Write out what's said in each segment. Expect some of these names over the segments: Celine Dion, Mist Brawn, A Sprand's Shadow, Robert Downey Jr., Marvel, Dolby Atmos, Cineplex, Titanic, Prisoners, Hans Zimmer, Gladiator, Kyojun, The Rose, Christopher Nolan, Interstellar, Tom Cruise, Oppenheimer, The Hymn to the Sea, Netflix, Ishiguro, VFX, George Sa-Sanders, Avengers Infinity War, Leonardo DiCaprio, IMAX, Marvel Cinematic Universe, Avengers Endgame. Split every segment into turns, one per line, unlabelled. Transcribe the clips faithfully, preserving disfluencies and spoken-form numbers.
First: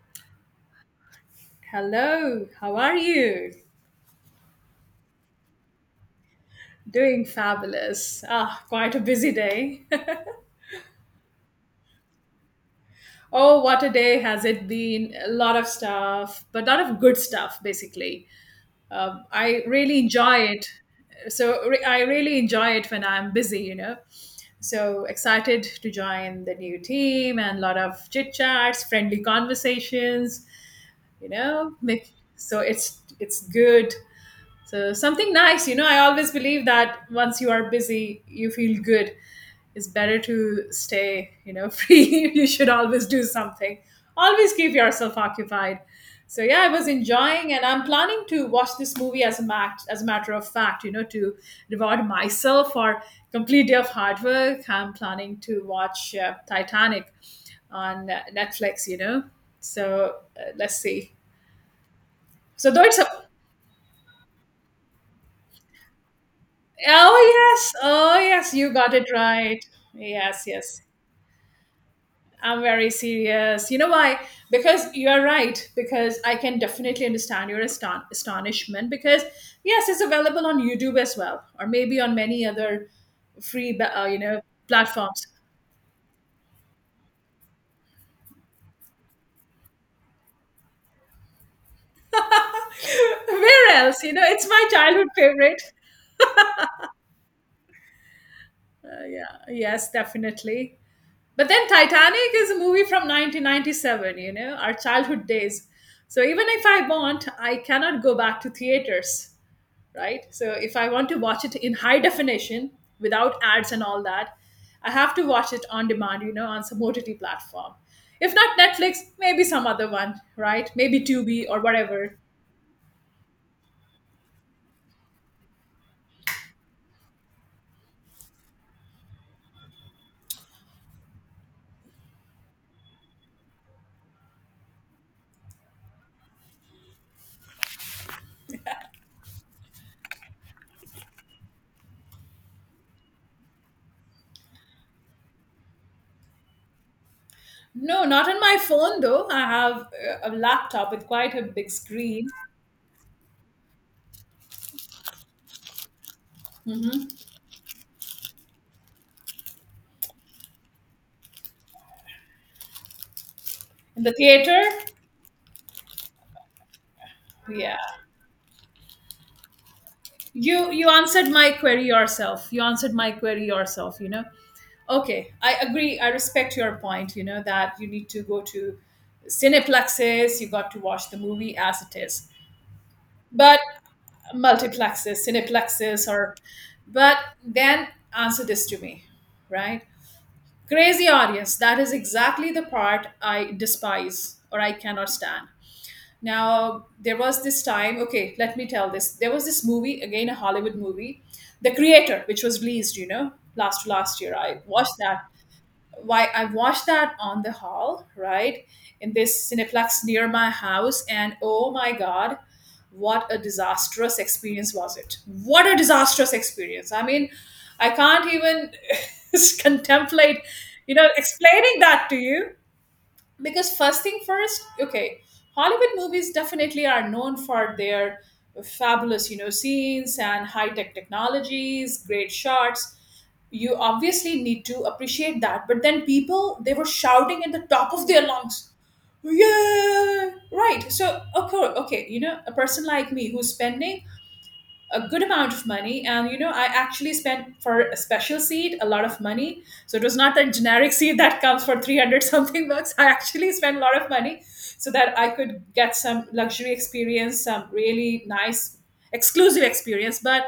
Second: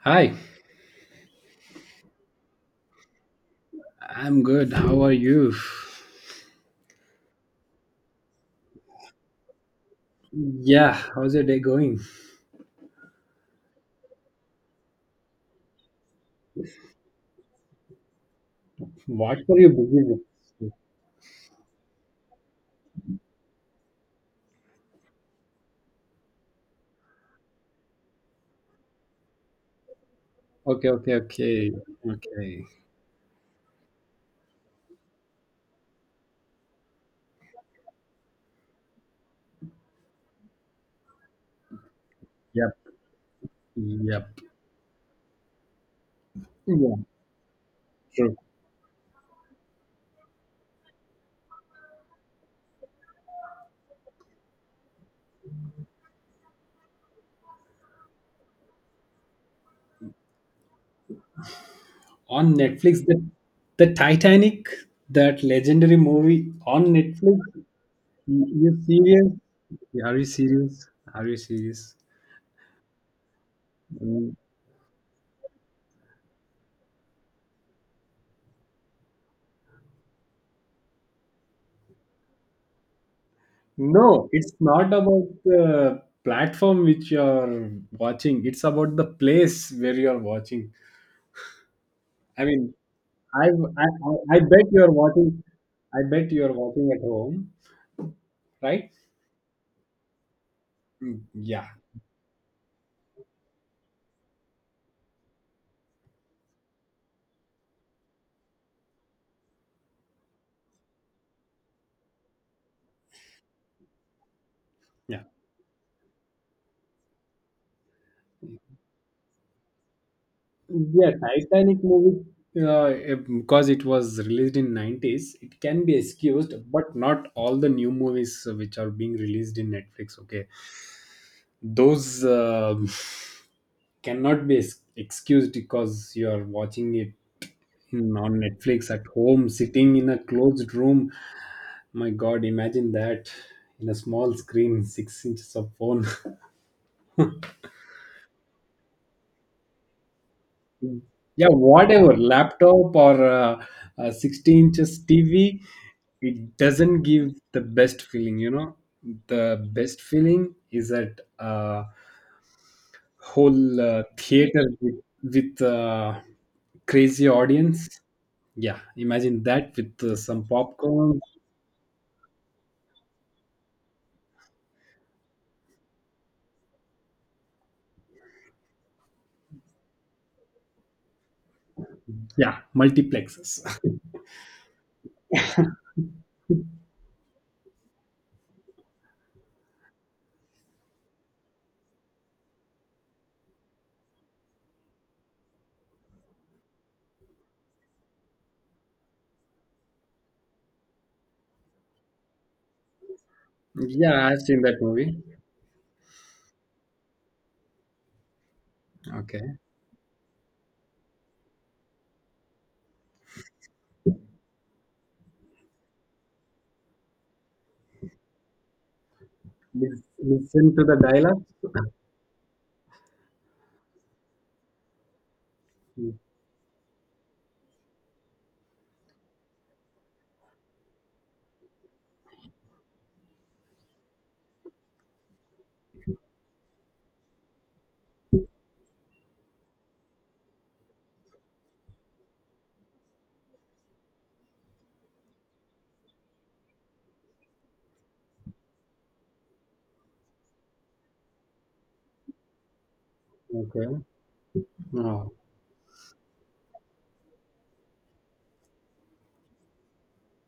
Hi,
Hello, how are you?
I'm good. How are you?
Doing fabulous. Ah, quite a busy day.
Yeah, how's your day going?
Oh, what a day has it been! A lot of stuff, but lot of good stuff, basically. Um,
What were
I
you
really
busy with?
enjoy it. So re- I really enjoy it when I'm busy, you know. So excited to join the new team and a lot of chit chats, friendly conversations,
Okay, okay,
you
okay,
know. Make- So
okay.
it's it's good. So something nice, you know, I always believe that once you are busy, you feel good. It's better to stay, you know, free. You should
Yep,
always do something.
yep.
Always keep yourself occupied. So yeah, I was
Yeah,
enjoying and I'm planning
true.
to watch this movie as a mat- as a matter of fact, you know, to reward myself for complete day of hard work. I'm planning to watch uh, Titanic on uh, Netflix, you know. So uh, let's see.
On
So though it's
Netflix,
a
the the Titanic, that legendary movie on
Oh,
Netflix.
yes. Oh,
You
yes. You
you
got it
serious?
right.
Are you
Yes, yes.
serious? Are you serious?
I'm very serious. You know why?
Mm.
Because you are right. Because I can definitely understand your aston- astonishment. Because, yes, it's available on YouTube as well, or maybe on many other free, ba- uh, you
No,
know,
it's not
platforms.
about the platform which you're watching. It's about the place where you're watching. I mean, I,
Where
I
else? You know,
I I
it's
bet
my
you are
childhood
watching.
favorite.
I bet you are watching at home, right?
Uh, yeah. Yes, definitely.
Mm.
But then
Yeah,
Titanic is a movie from nineteen ninety-seven, you know, our childhood days. So even if I want, I cannot go back to theaters, right? So if I want to watch it in high definition without ads and all that, I have
yeah.
to watch it on demand, you know, on some O T T platform. If not Netflix, maybe some other one, right? Maybe
Yeah,
Tubi or
Titanic
whatever.
movie, uh, it- because it was released in nineties, it can be excused, but not all the new movies which are being released in Netflix. Okay, those uh, cannot be ex- excused because you are watching it in- on Netflix at home, sitting in a closed room. My God, imagine that in a small screen, six inches of phone.
No, not on my phone though. I have uh, a laptop with quite a
Yeah,
big
whatever,
screen.
laptop or uh, uh, sixty inches T V, it doesn't give the best feeling, you know. The best feeling is at uh, whole uh,
In the theater,
theater with, with uh, crazy
yeah.
audience. Yeah, imagine that with uh, some
you you
popcorn.
answered my query yourself. You answered my query yourself, you know. Okay, I agree. I respect your point, you know, that you need to go to cineplexes. You got to watch the movie as it is.
Yeah,
But
multiplexes.
multiplexes, cineplexes, or but then, answer this to me, right? Crazy audience, that is exactly the part I despise, or I cannot stand now. There was this time, okay, let me tell this. There was this movie, again, a Hollywood movie, The Creator, which was released, you know, last
Yeah,
last year.
I've
I
seen that
watched
movie.
that. Why I watched that on the hall, right? In this
Okay.
Cineplex near my house, and oh my God, what a disastrous experience was it. What a disastrous experience. I mean, I can't even
Lis-
contemplate,
listen to
you
the
know,
dialogue.
explaining that to you. Because first thing first, okay, Hollywood
Mm.
movies definitely are known for their fabulous, you know, scenes and high tech technologies, great shots. You obviously need to appreciate that. But then, people, they were shouting at the top of their lungs, yeah, right. So okay, okay, you know, a person like me who's spending a good amount of money, and you know, I actually spent for a special seat a lot of money. So it was not the generic seat that comes for three hundred something bucks. I actually spent a
Okay.
lot of money so that I
Oh,
could get some luxury experience, some really nice exclusive experience. But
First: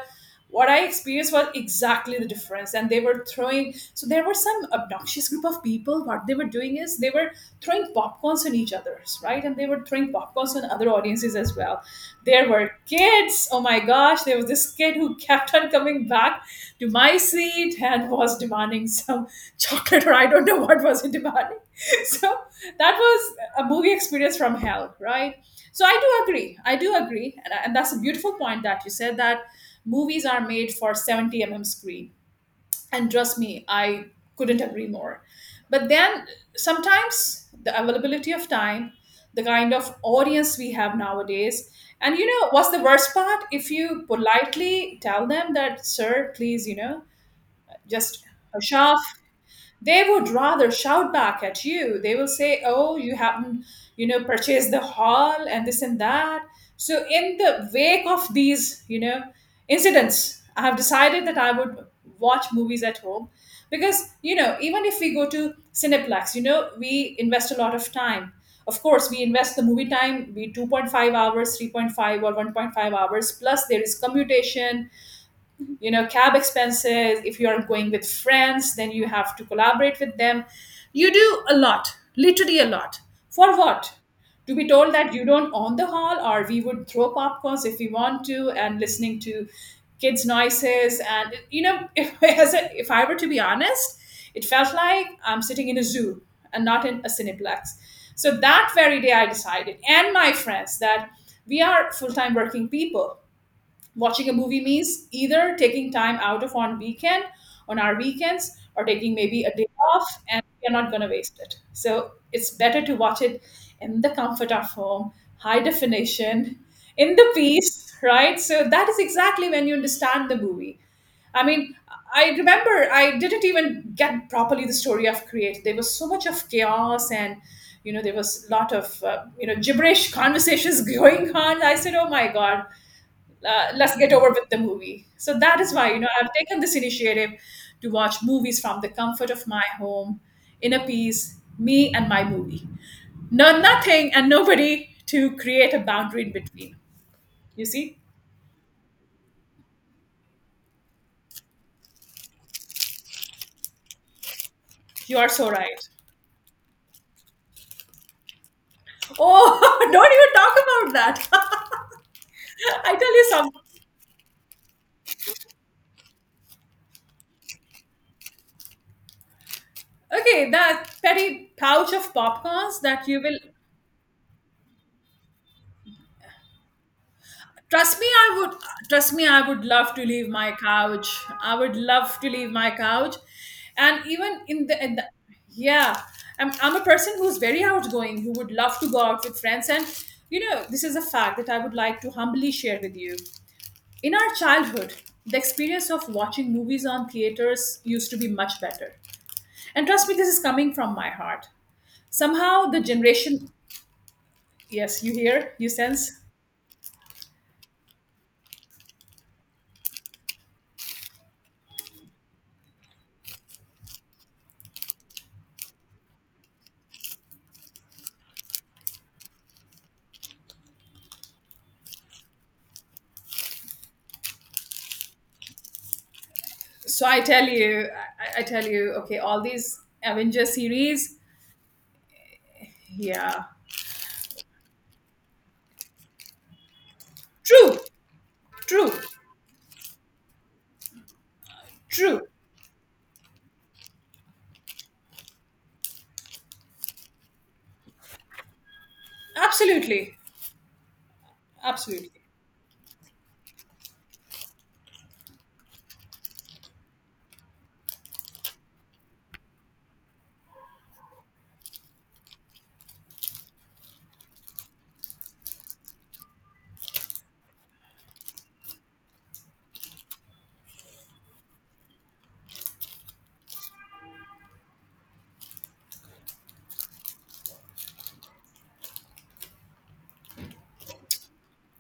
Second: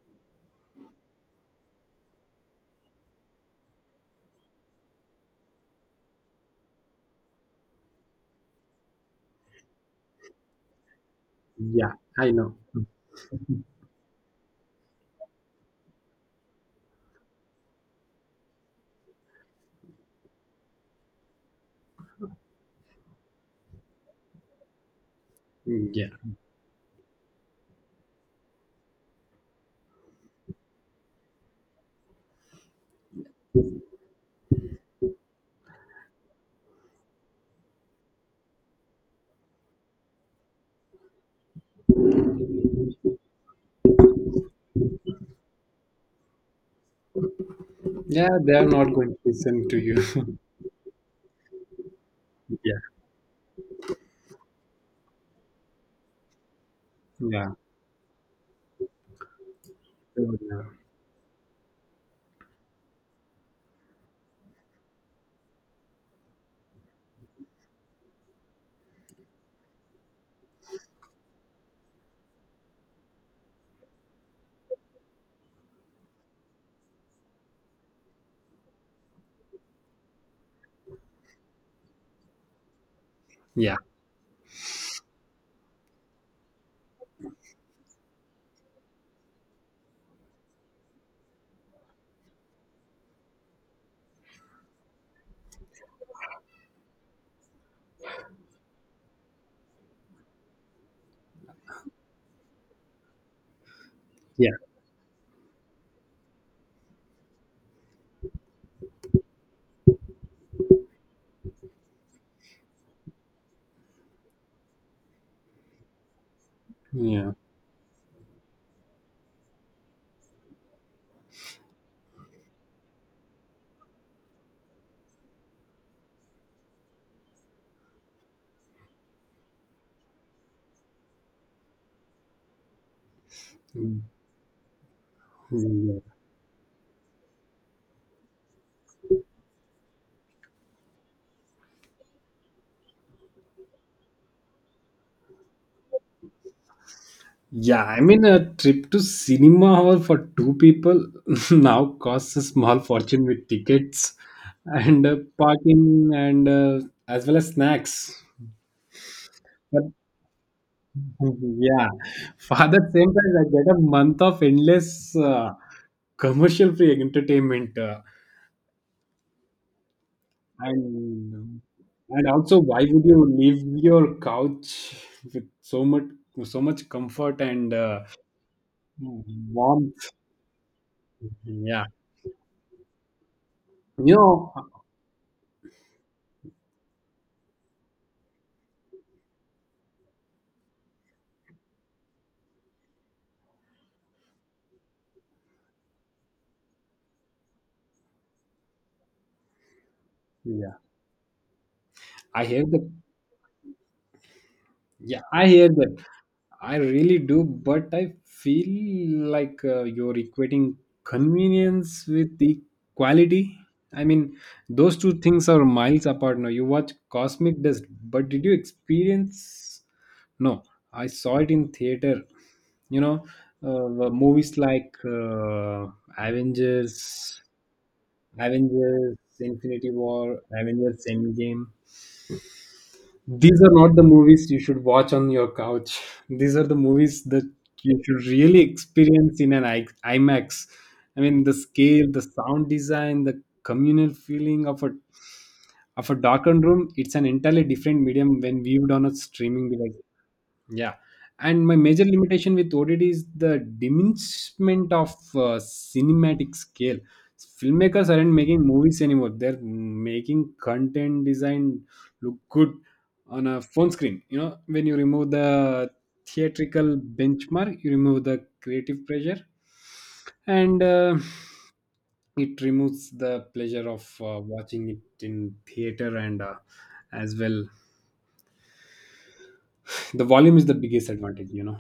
what I experienced was exactly the difference. And they were throwing, so there were some obnoxious group of people. What they were doing is they were throwing popcorns on each other's, right? And they were throwing popcorns on other audiences as well.
yeah, I
There
know.
were kids. Oh my gosh, there was this kid who kept on coming back to my seat and was demanding some chocolate, or I don't know what was he demanding. So that was a movie experience from hell, right? So
Mm,
I
yeah.
do agree. I do agree. And, and that's a beautiful point that you said, that movies are made for seventy millimeter screen, and trust me, I couldn't agree more. But then sometimes the availability of time, the kind of audience we have nowadays, and you know what's the worst part? If you politely tell them that, sir, please, you know, just
Yeah, they are
hush
not
off,
going to listen to you.
they would rather shout back at you. They will say,
Yeah,
oh, you haven't, you know, purchased the hall and this and that. So in
yeah,
the wake of these, you know,
they would.
incidents, I have decided that I would watch movies at home. Because you know, even if we go to cineplex, you know, we invest a lot of time. Of course, we invest the movie time, be two point five hours, three point five, or one point five hours, plus there is commutation, you know, cab expenses. If you are going with friends, then you have to collaborate with them. You do a lot, literally a lot. For
Yeah,
what? To be told that you don't own the hall, or we would throw popcorns if we want to, and listening to kids noises, and you know, if, as a, if I were to be honest, it felt like I'm sitting in a zoo and not in a cineplex. So that very day I decided, and my friends, that we are full-time working people. Watching a
yeah,
movie means either taking time out of on weekend, on our weekends, or taking maybe a day off. And we're not going to waste it. So it's better to watch it in the comfort of home, high definition, in the
yeah.
peace, right? So that is exactly when you understand the movie. I mean, I remember I didn't even get properly the story of Create. There was so much of chaos, and you know, there was a lot of uh, you know, gibberish conversations going on. I said, oh my God, uh, let's
Mm,
get over with the movie. So that is why, you
yeah.
know, I've taken this initiative to watch movies from the comfort of my home, in a peace, me and my movie. No, nothing and nobody to create a boundary in between. You
Yeah,
see,
I mean, a trip to cinema hall for two people now costs a small fortune with tickets and uh,
you are so right.
parking and uh, as well as snacks. But
Oh, don't even talk about that.
yeah, for that
I
same
tell you
price, I
something.
get a month of endless uh, commercial-free entertainment. Uh,
Okay, that petty
and
pouch of
and also,
popcorns
why would
that you
you
will.
leave your couch with so much so much comfort and
Trust
uh,
me, I would. Trust me, I would love to
warmth?
leave my couch. I would
Yeah,
love to leave my couch, and
you
even
know,
in the, in the yeah, I'm I'm a person who's very outgoing, who would love to go out with friends. And you know, this is a fact that I would like to humbly share with you. In our childhood, the experience of watching movies on theaters used to be much better, and trust me, this is coming
yeah.
from my heart.
I hear
Somehow, the
the
generation. Yes, you
Yeah, I
hear, you
hear that.
sense.
I really do, but I feel like uh, you're equating convenience with the quality. I mean, those two things are miles apart now. You watch Cosmic Dust, but did you experience? No, I saw it in theater. You know, uh, uh, movies like uh,
So I
Avengers,
tell you, I, I tell you,
Avengers
okay, all these
Infinity War,
Avenger
Avengers
series,
Endgame.
yeah,
These are not the movies you should watch on your couch. These are the movies that
true,
you should really
true,
experience in an I- IMAX. I mean, the scale,
true,
the sound design, the communal feeling of a of a darkened room. It's an entirely different medium when viewed on a streaming device.
absolutely,
Yeah. And my major
absolutely.
limitation with O D D is the diminishment of uh, cinematic scale. Filmmakers aren't making movies anymore. They're making content design look good on a phone screen. You know, when you remove the theatrical benchmark, you remove the creative pressure, and uh, it removes the pleasure of uh, watching it in theater and uh, as well. The volume is the biggest advantage, you know.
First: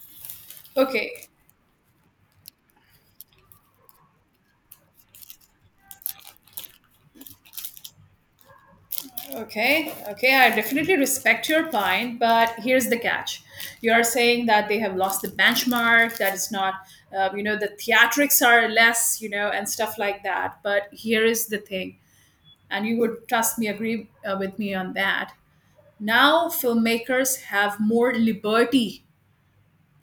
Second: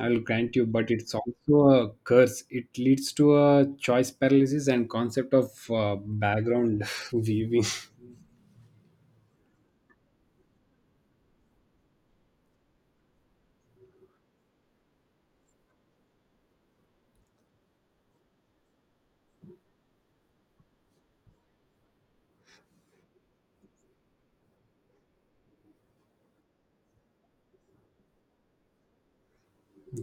I'll grant you, but
Okay,
it's also a curse. It leads to a choice paralysis and concept of uh, background viewing.
okay, okay. I definitely respect your point, but here's the catch: you are saying that they have lost the benchmark, that it's not, uh, you know, the theatrics are less, you know, and stuff like that. But here is the thing, and you would, trust me, agree uh, with me on that. Now, filmmakers have more liberty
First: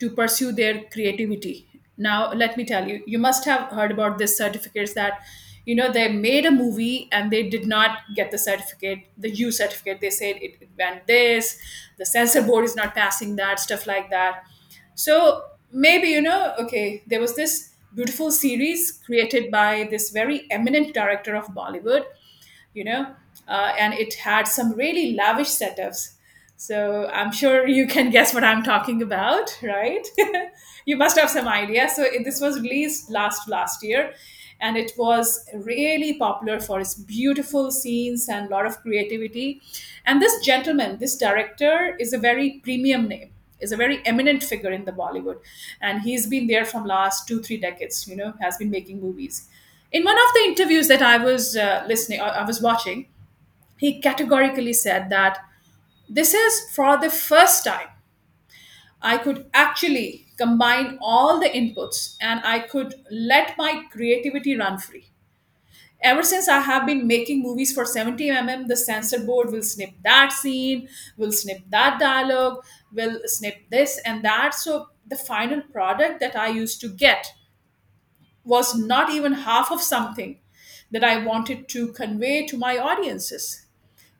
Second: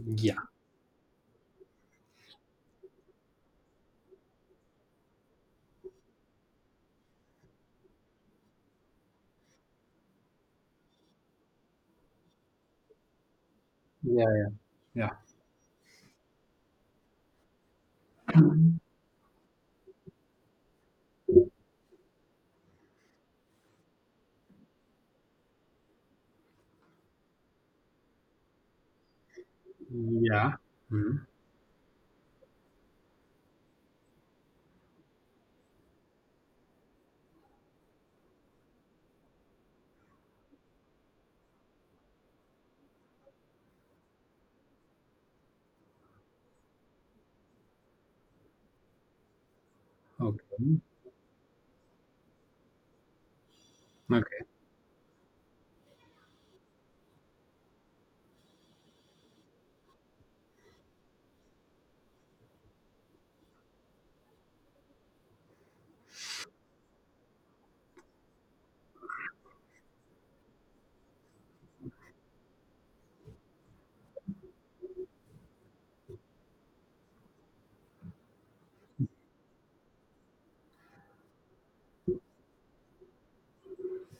to pursue their creativity. Now, let me tell you, you must have heard about this certificates that, you know, they made a movie and they did not get the certificate, the U certificate. They said it, it went this, the censor board is not passing that, stuff like
yeah,
that.
yeah, yeah,
So maybe, you know, okay, there was this beautiful series created by this very eminent director of Bollywood, you know, uh, and it had some really lavish setups. So I'm sure you can guess what I'm talking about, right?
yeah.
You must
Mhm.
have some idea. So it, this was released last last year, and it was really popular for its beautiful scenes and a lot of creativity. And this gentleman, this director, is a very premium name, is a very eminent figure in the Bollywood, and he's been there from last two three decades. You know, has been making movies. In one of the
Okay,
interviews that I was uh, listening, I I was watching, he
okay,
categorically said that this is for the first time I could actually combine all the inputs, and I could let my creativity run free. Ever since I have been making movies for seventy millimeter, the censor board will snip that scene, will snip that dialogue, will snip this and that. So the final product that I used to get was not even half of something that I wanted to convey to my audiences.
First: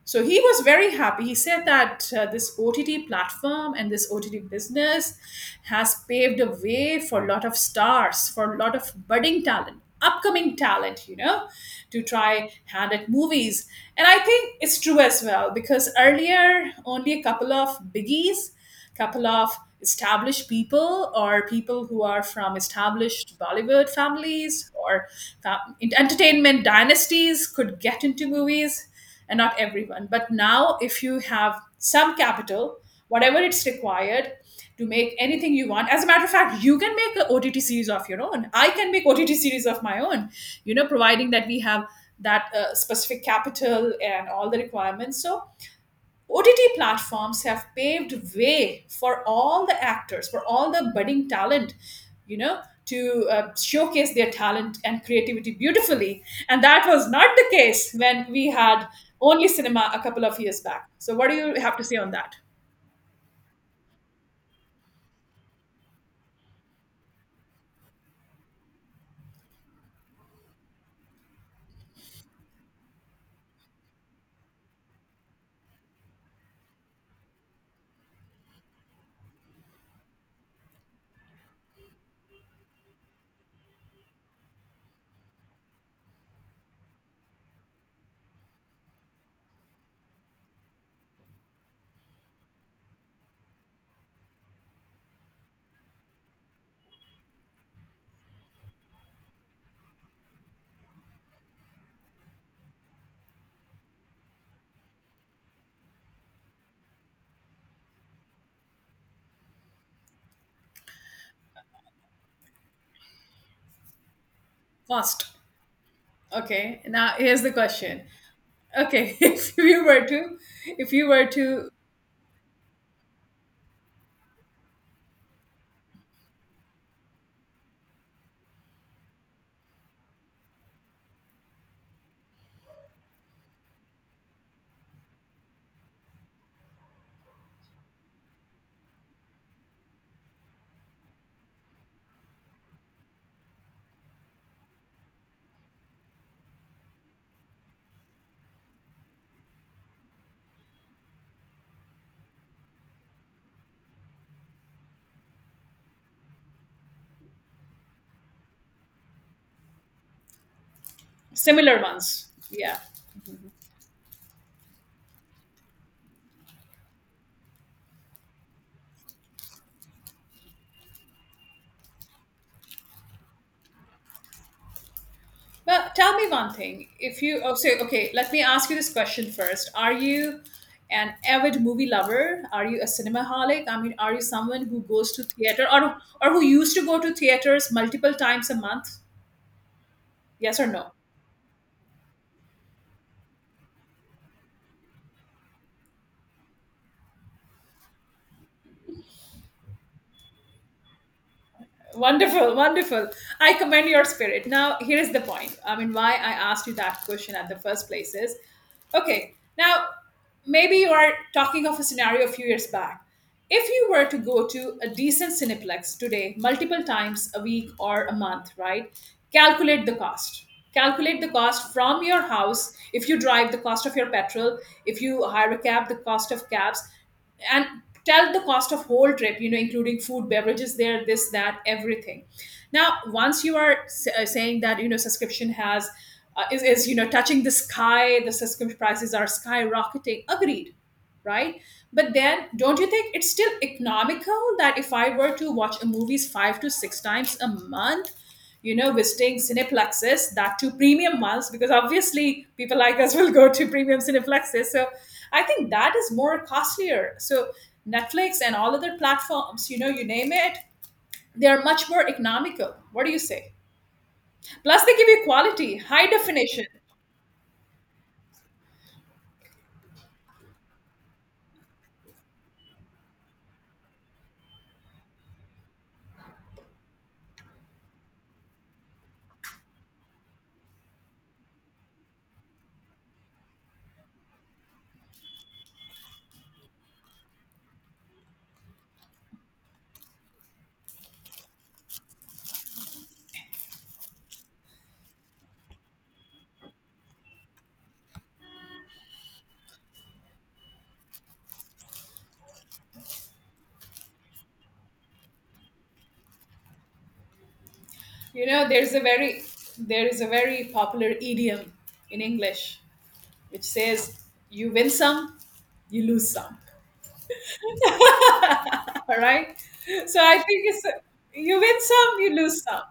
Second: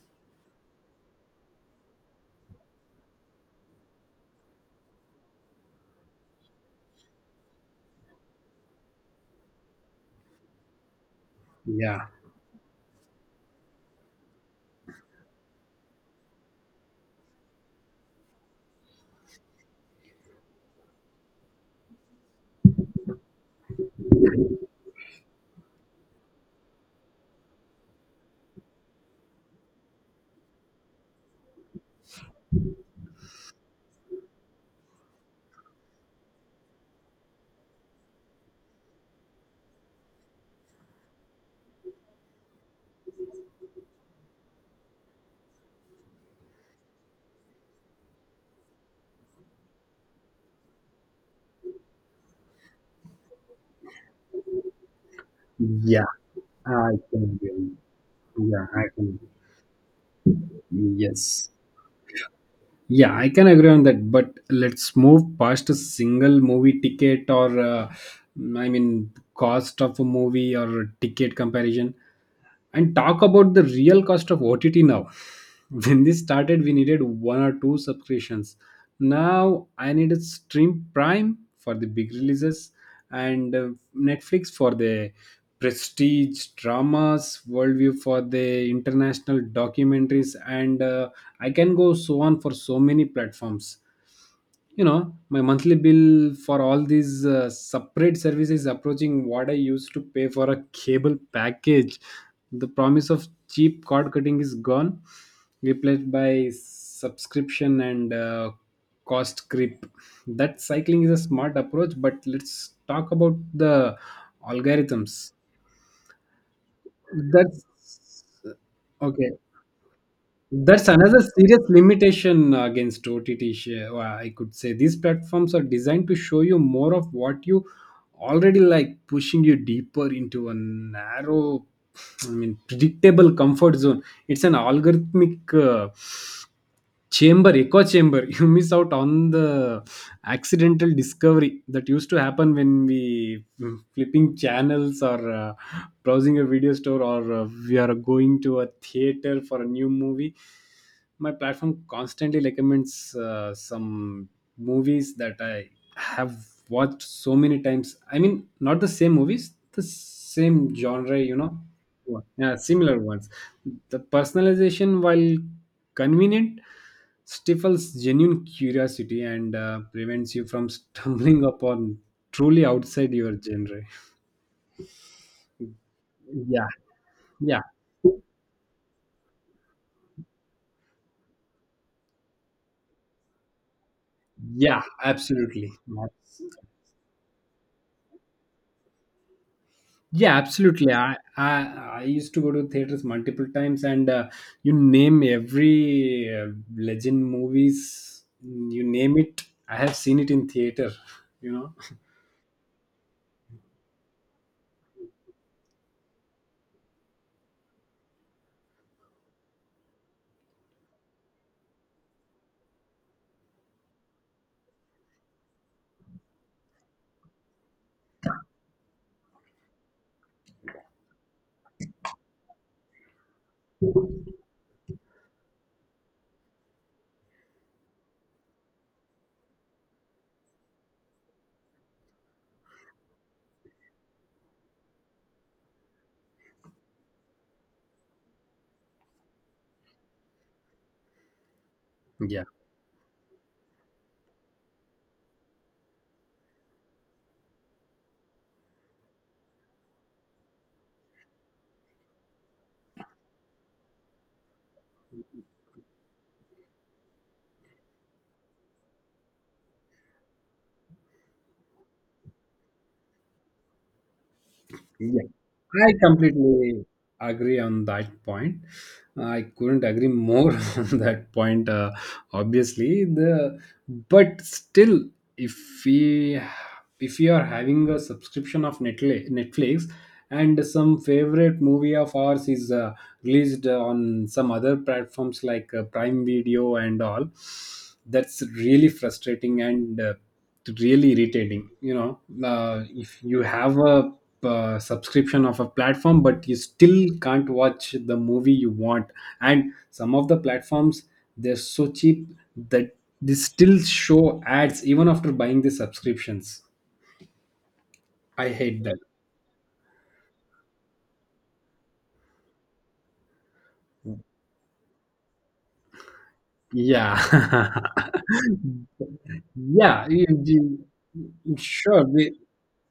So he was very happy. He said that uh, this O T T platform and this O T T business has paved a way for a lot of stars, for a lot of budding talent, upcoming talent, you know, to
yeah,
try hand at movies. And I think it's true as well, because earlier only a couple of biggies, couple of established people, or people who are from established Bollywood families, or fa- entertainment dynasties could get into movies, and not everyone. But now, if you have some capital, whatever it's required to make anything you want, as a matter of fact, you can make an O T T series of your own. I can make O T T series of my own, you know, providing that we have that uh, specific capital and all the requirements. So O T T platforms have paved way for all the actors, for all the budding talent, you know, to uh, showcase their talent and creativity
yeah.
beautifully. And that
I
was
can
not the
agree.
case when we
Yeah, I
had
can.
only cinema a couple of years back. So, what do
Yes.
you have to say on that?
Yeah, I can agree on that. But let's move past a single movie ticket or, uh, I mean, cost of a movie or ticket comparison, and talk about the real cost of OTT now. When this started, we needed one or two subscriptions. Now I need a Stream Prime for the big releases and uh, Netflix for the prestige dramas, Worldview for the international documentaries, and uh, I can go so on for so many platforms. You know, my monthly bill for all these uh, separate services approaching what I used to pay for a cable package. The promise of cheap cord cutting is gone, replaced by subscription and uh, cost creep. That cycling is a smart approach, but let's talk about the
First,
algorithms.
okay. Now, here's the
That's
question. Okay,
okay.
if you were to,
That's
if you
another
were
serious
to,
limitation against O T T. sh- uh, I could say these platforms are designed to show you more of what you already like, pushing you deeper into a narrow, I mean, predictable comfort zone. It's an algorithmic. Uh, chamber Echo chamber. You miss out on the accidental discovery that used to happen when we mm, flipping channels or uh, browsing a video store or uh, we are going to a theater for a new movie. My platform constantly recommends uh, some movies that I have watched so many times. I mean, not the same movies, the same genre, you know.
similar
One-
ones,
yeah,
yeah.
similar ones. The personalization while convenient stifles genuine curiosity and uh, prevents you from stumbling upon truly outside your genre.
Well, tell me one
Yeah,
thing. If you, Oh,
yeah,
so, okay, let me ask you this question first. Are you an avid movie lover? Are you a cinemaholic? I mean, are you someone who
yeah,
goes to theater
absolutely.
or or who used to go to theaters multiple times a month?
Yeah,
Yes or no?
absolutely. I, I i used to go to theaters multiple times and uh, you name every uh, legend movies. You name it, I have seen it in theater, you know.
Wonderful, wonderful. I commend your spirit. Now, here is the point. I mean, why I asked you that question at the first place is okay, now maybe you are talking of a scenario a few years back. If you were to go to a decent Cineplex today, multiple times a week or a month, right? Calculate the cost. Calculate the cost from your house. If you drive, the cost of your petrol. If you hire a cab, the cost of cabs, and tell the cost of whole trip, you know including food, beverages, there, this, that, everything. Now, once you are s- uh, saying that you know subscription has uh, is, is you know touching the sky, the subscription prices are skyrocketing. Agreed, right? But
Yeah.
then don't you think it's still economical that if I were to watch a movies five to six times a month, you know, visiting cineplexes, that too premium ones, because obviously people like us will go to premium cineplexes. So I think that is more costlier. So Netflix and all other platforms, you know, you name it, they are much more economical. What do you say? Plus, they give you
Yeah,
quality,
I
high definition.
completely agree on that point. I couldn't agree more on that point. Uh, obviously, the but still, if we if you are having a subscription of Netflix, Netflix and some favorite movie of ours is uh, released on some other platforms like uh, Prime Video and all, that's really frustrating and. Uh, really irritating, you know. Uh, if you have a uh, subscription of a platform but you still can't watch the movie you want, and some of the platforms, they're so cheap that they still show ads even after buying the subscriptions.
You
I
know,
hate
there's
that.
a very there is a very popular idiom in English which says you win some, you lose some.
Yeah.
All right.
Yeah,
So I
you-
think it's
you-
you win
sure.
some, you
we-
lose some.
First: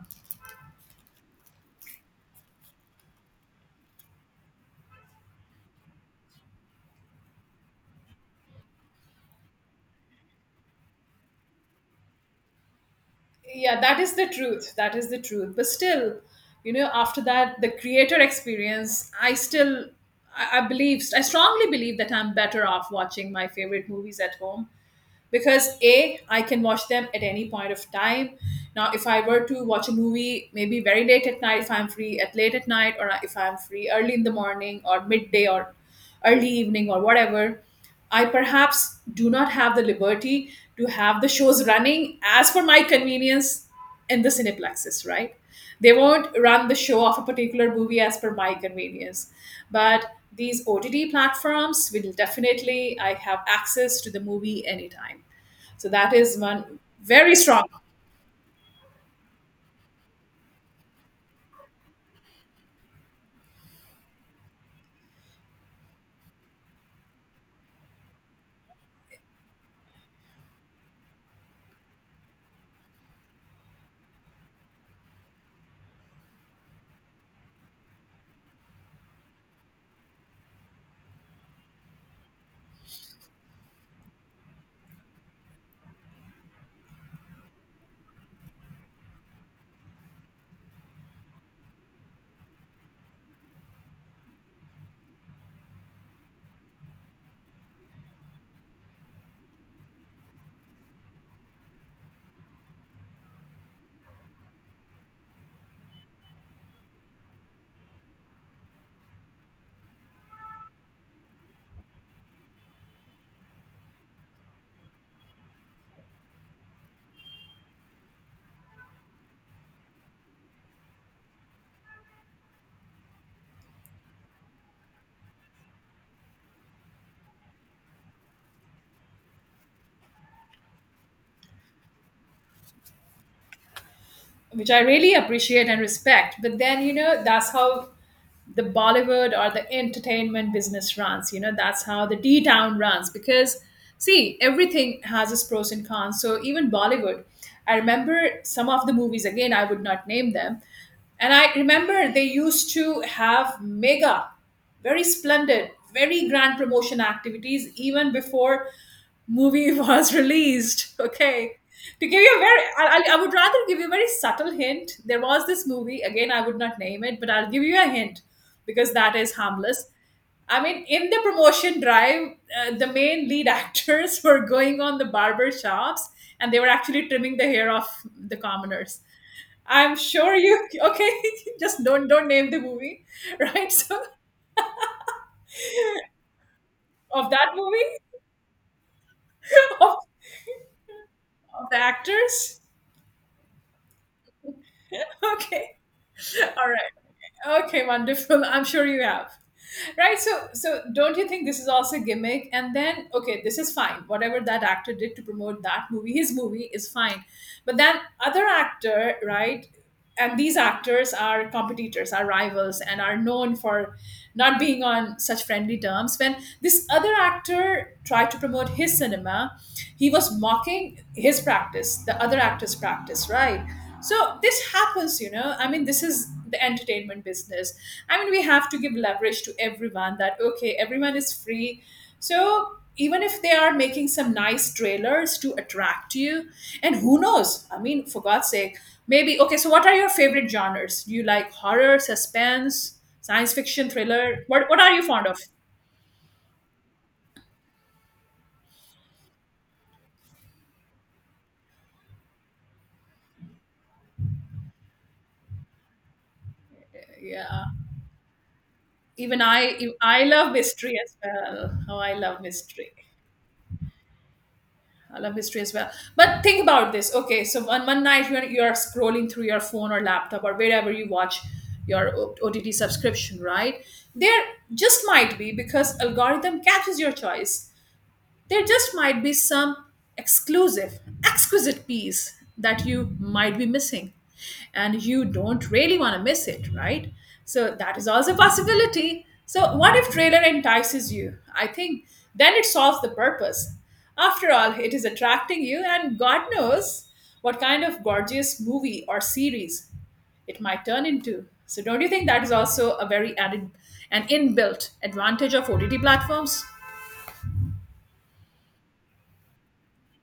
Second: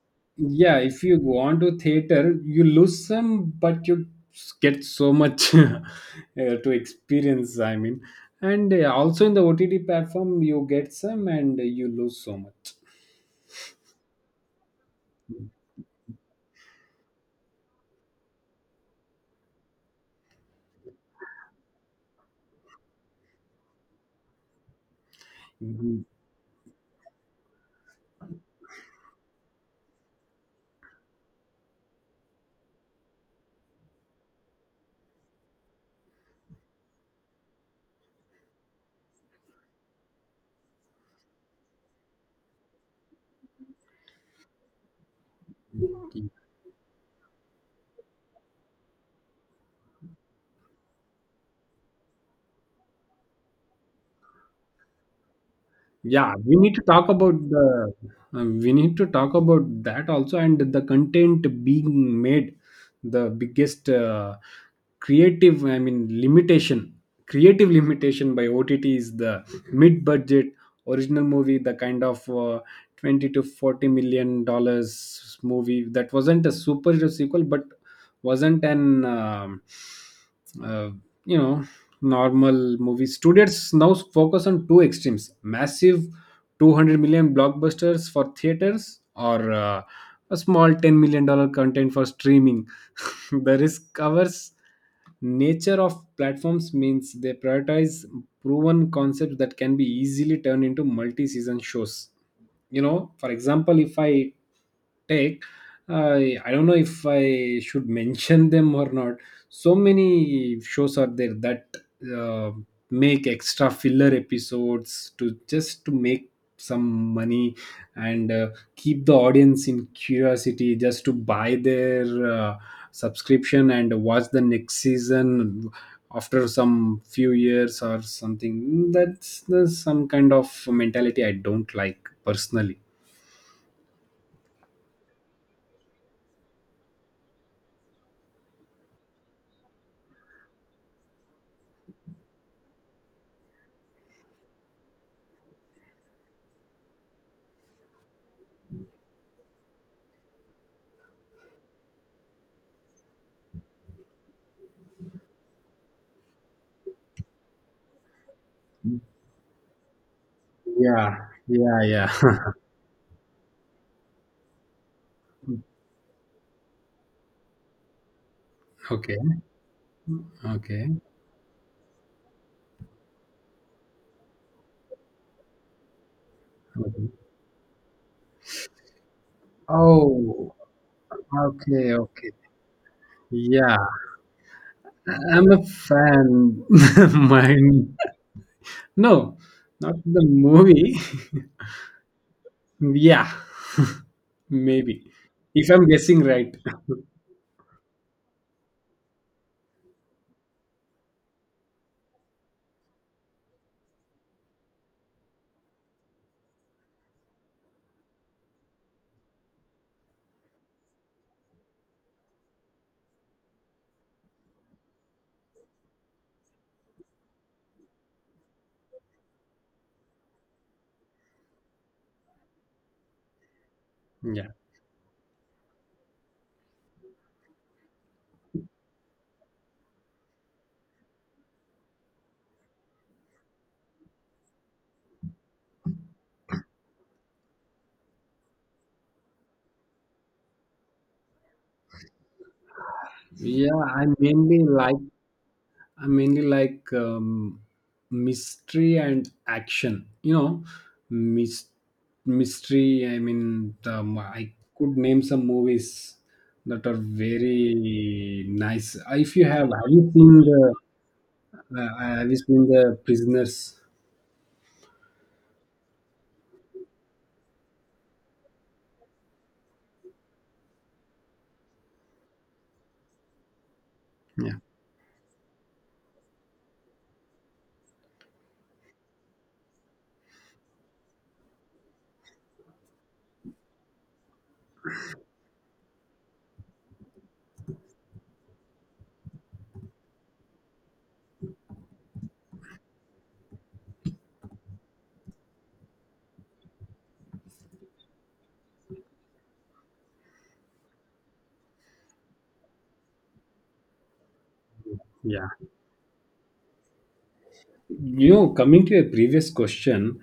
Yeah, if you go on to theater you lose some, but you s- get so much uh, to experience, I mean. And uh, also in the OTT platform you get some and you lose so much.
Yeah, that is the truth. That is the truth, but still, you know after that, the creator experience, I still I, I believe I strongly believe that I'm better off watching my favorite movies at home, because a I can watch them at any point of time. Now, if I were to watch a movie, maybe very late at night, if I'm free at late at night, or if I'm free early in the morning, or midday, or early evening, or whatever, I perhaps do not have the liberty to have the shows running as per my convenience in the cineplexes, right? They won't
Mhm.
run the show of a particular movie as per my convenience. But these O T T platforms will definitely, I have access to the movie anytime. So that
Yeah,
is
we need
one
to talk
very
about
strong,
the uh, we need to talk about that also, and the content being made. The biggest uh, creative, I mean, limitation, creative limitation by OTT is the mid budget original movie, the kind of uh, twenty to forty million dollars movie that wasn't a superhero sequel but wasn't an um, uh, you know normal movies. Students now focus on two extremes, massive two hundred million blockbusters for theaters or uh, a small ten million dollar content for streaming. The risk covers nature of platforms means they prioritize proven concepts that can be easily turned into multi-season shows. You know, for example, if I take, uh, I don't know if I should mention them or not. So many shows are there that uh, make extra filler episodes to just to make some money and uh, keep the audience in curiosity just to buy their uh, subscription and watch the next season after some few years or something. That's, that's some kind of mentality I don't like, personally.
which I really appreciate and respect. But then, you know, that's how the Bollywood or the entertainment business runs. You know, that's how the D town runs, because see, everything has its pros and cons. So even Bollywood, I remember some of the movies, again, I would not name them. And I remember they used to have mega, very splendid, very grand promotion activities even before movie was released.
Yeah,
Okay.
yeah,
To
yeah.
give you a very, I, I I would rather give you a very subtle hint. There was this movie, again, I would not name it, but I'll give you a hint because that
Okay,
is harmless. I mean,
okay,
in the promotion drive, uh, the main lead actors were going on the barber shops and they were actually
okay.
trimming the hair of the commoners. I'm sure
Oh,
you, okay, just
okay,
don't don't
okay,
name the movie, right?
yeah.
So,
I'm a fan.
of that
Mine.
movie,
No, not
of,
the movie.
of the actors,
Yeah, maybe. If
okay.
I'm guessing right.
All right. Okay, wonderful. I'm sure you have. Right, so so don't you think this is also a gimmick? And then okay, this is fine. Whatever that actor did to promote that movie, his movie is fine. But then other actor, right? And these actors are competitors, are rivals, and are known for not being on such friendly terms. When this other actor tried to promote his cinema, he was mocking his practice, the other actor's practice, right? So
Yeah.
this happens, you know. I mean, this is the entertainment business. I mean, we have to give leverage to everyone that, okay, everyone is free. So even if they are making some nice trailers to attract you, and who knows? I mean, for God's sake, maybe. Okay, so what are your favorite genres? Do you like horror, suspense, science
Yeah,
fiction,
I
thriller?
mainly
What, what are
like
you fond of?
I mainly like um, mystery and action. You know, mys- mystery. I mean, um, I could name some movies that are
Yeah.
very nice. If
Even
you have,
I,
have you
I
seen
love
the
mystery as well.
uh,
Oh, I
have you
love
seen
mystery.
the Prisoners?
I love history as well. But think about this. Okay, so one, one night you're you are scrolling through your phone or laptop or wherever you watch your O- OTT subscription, right? There
Yeah.
just might be, because algorithm catches your choice, there just might be some exclusive, exquisite piece that you might be missing. And you don't really want to miss it, right? So that is also a possibility. So what if trailer entices you? I think then it solves the purpose. After all, it is attracting you, and God knows what kind of gorgeous movie or series it might turn into. So don't you think that is also a very added an inbuilt
Yeah.
advantage of O T T platforms?
You know, coming to a previous question,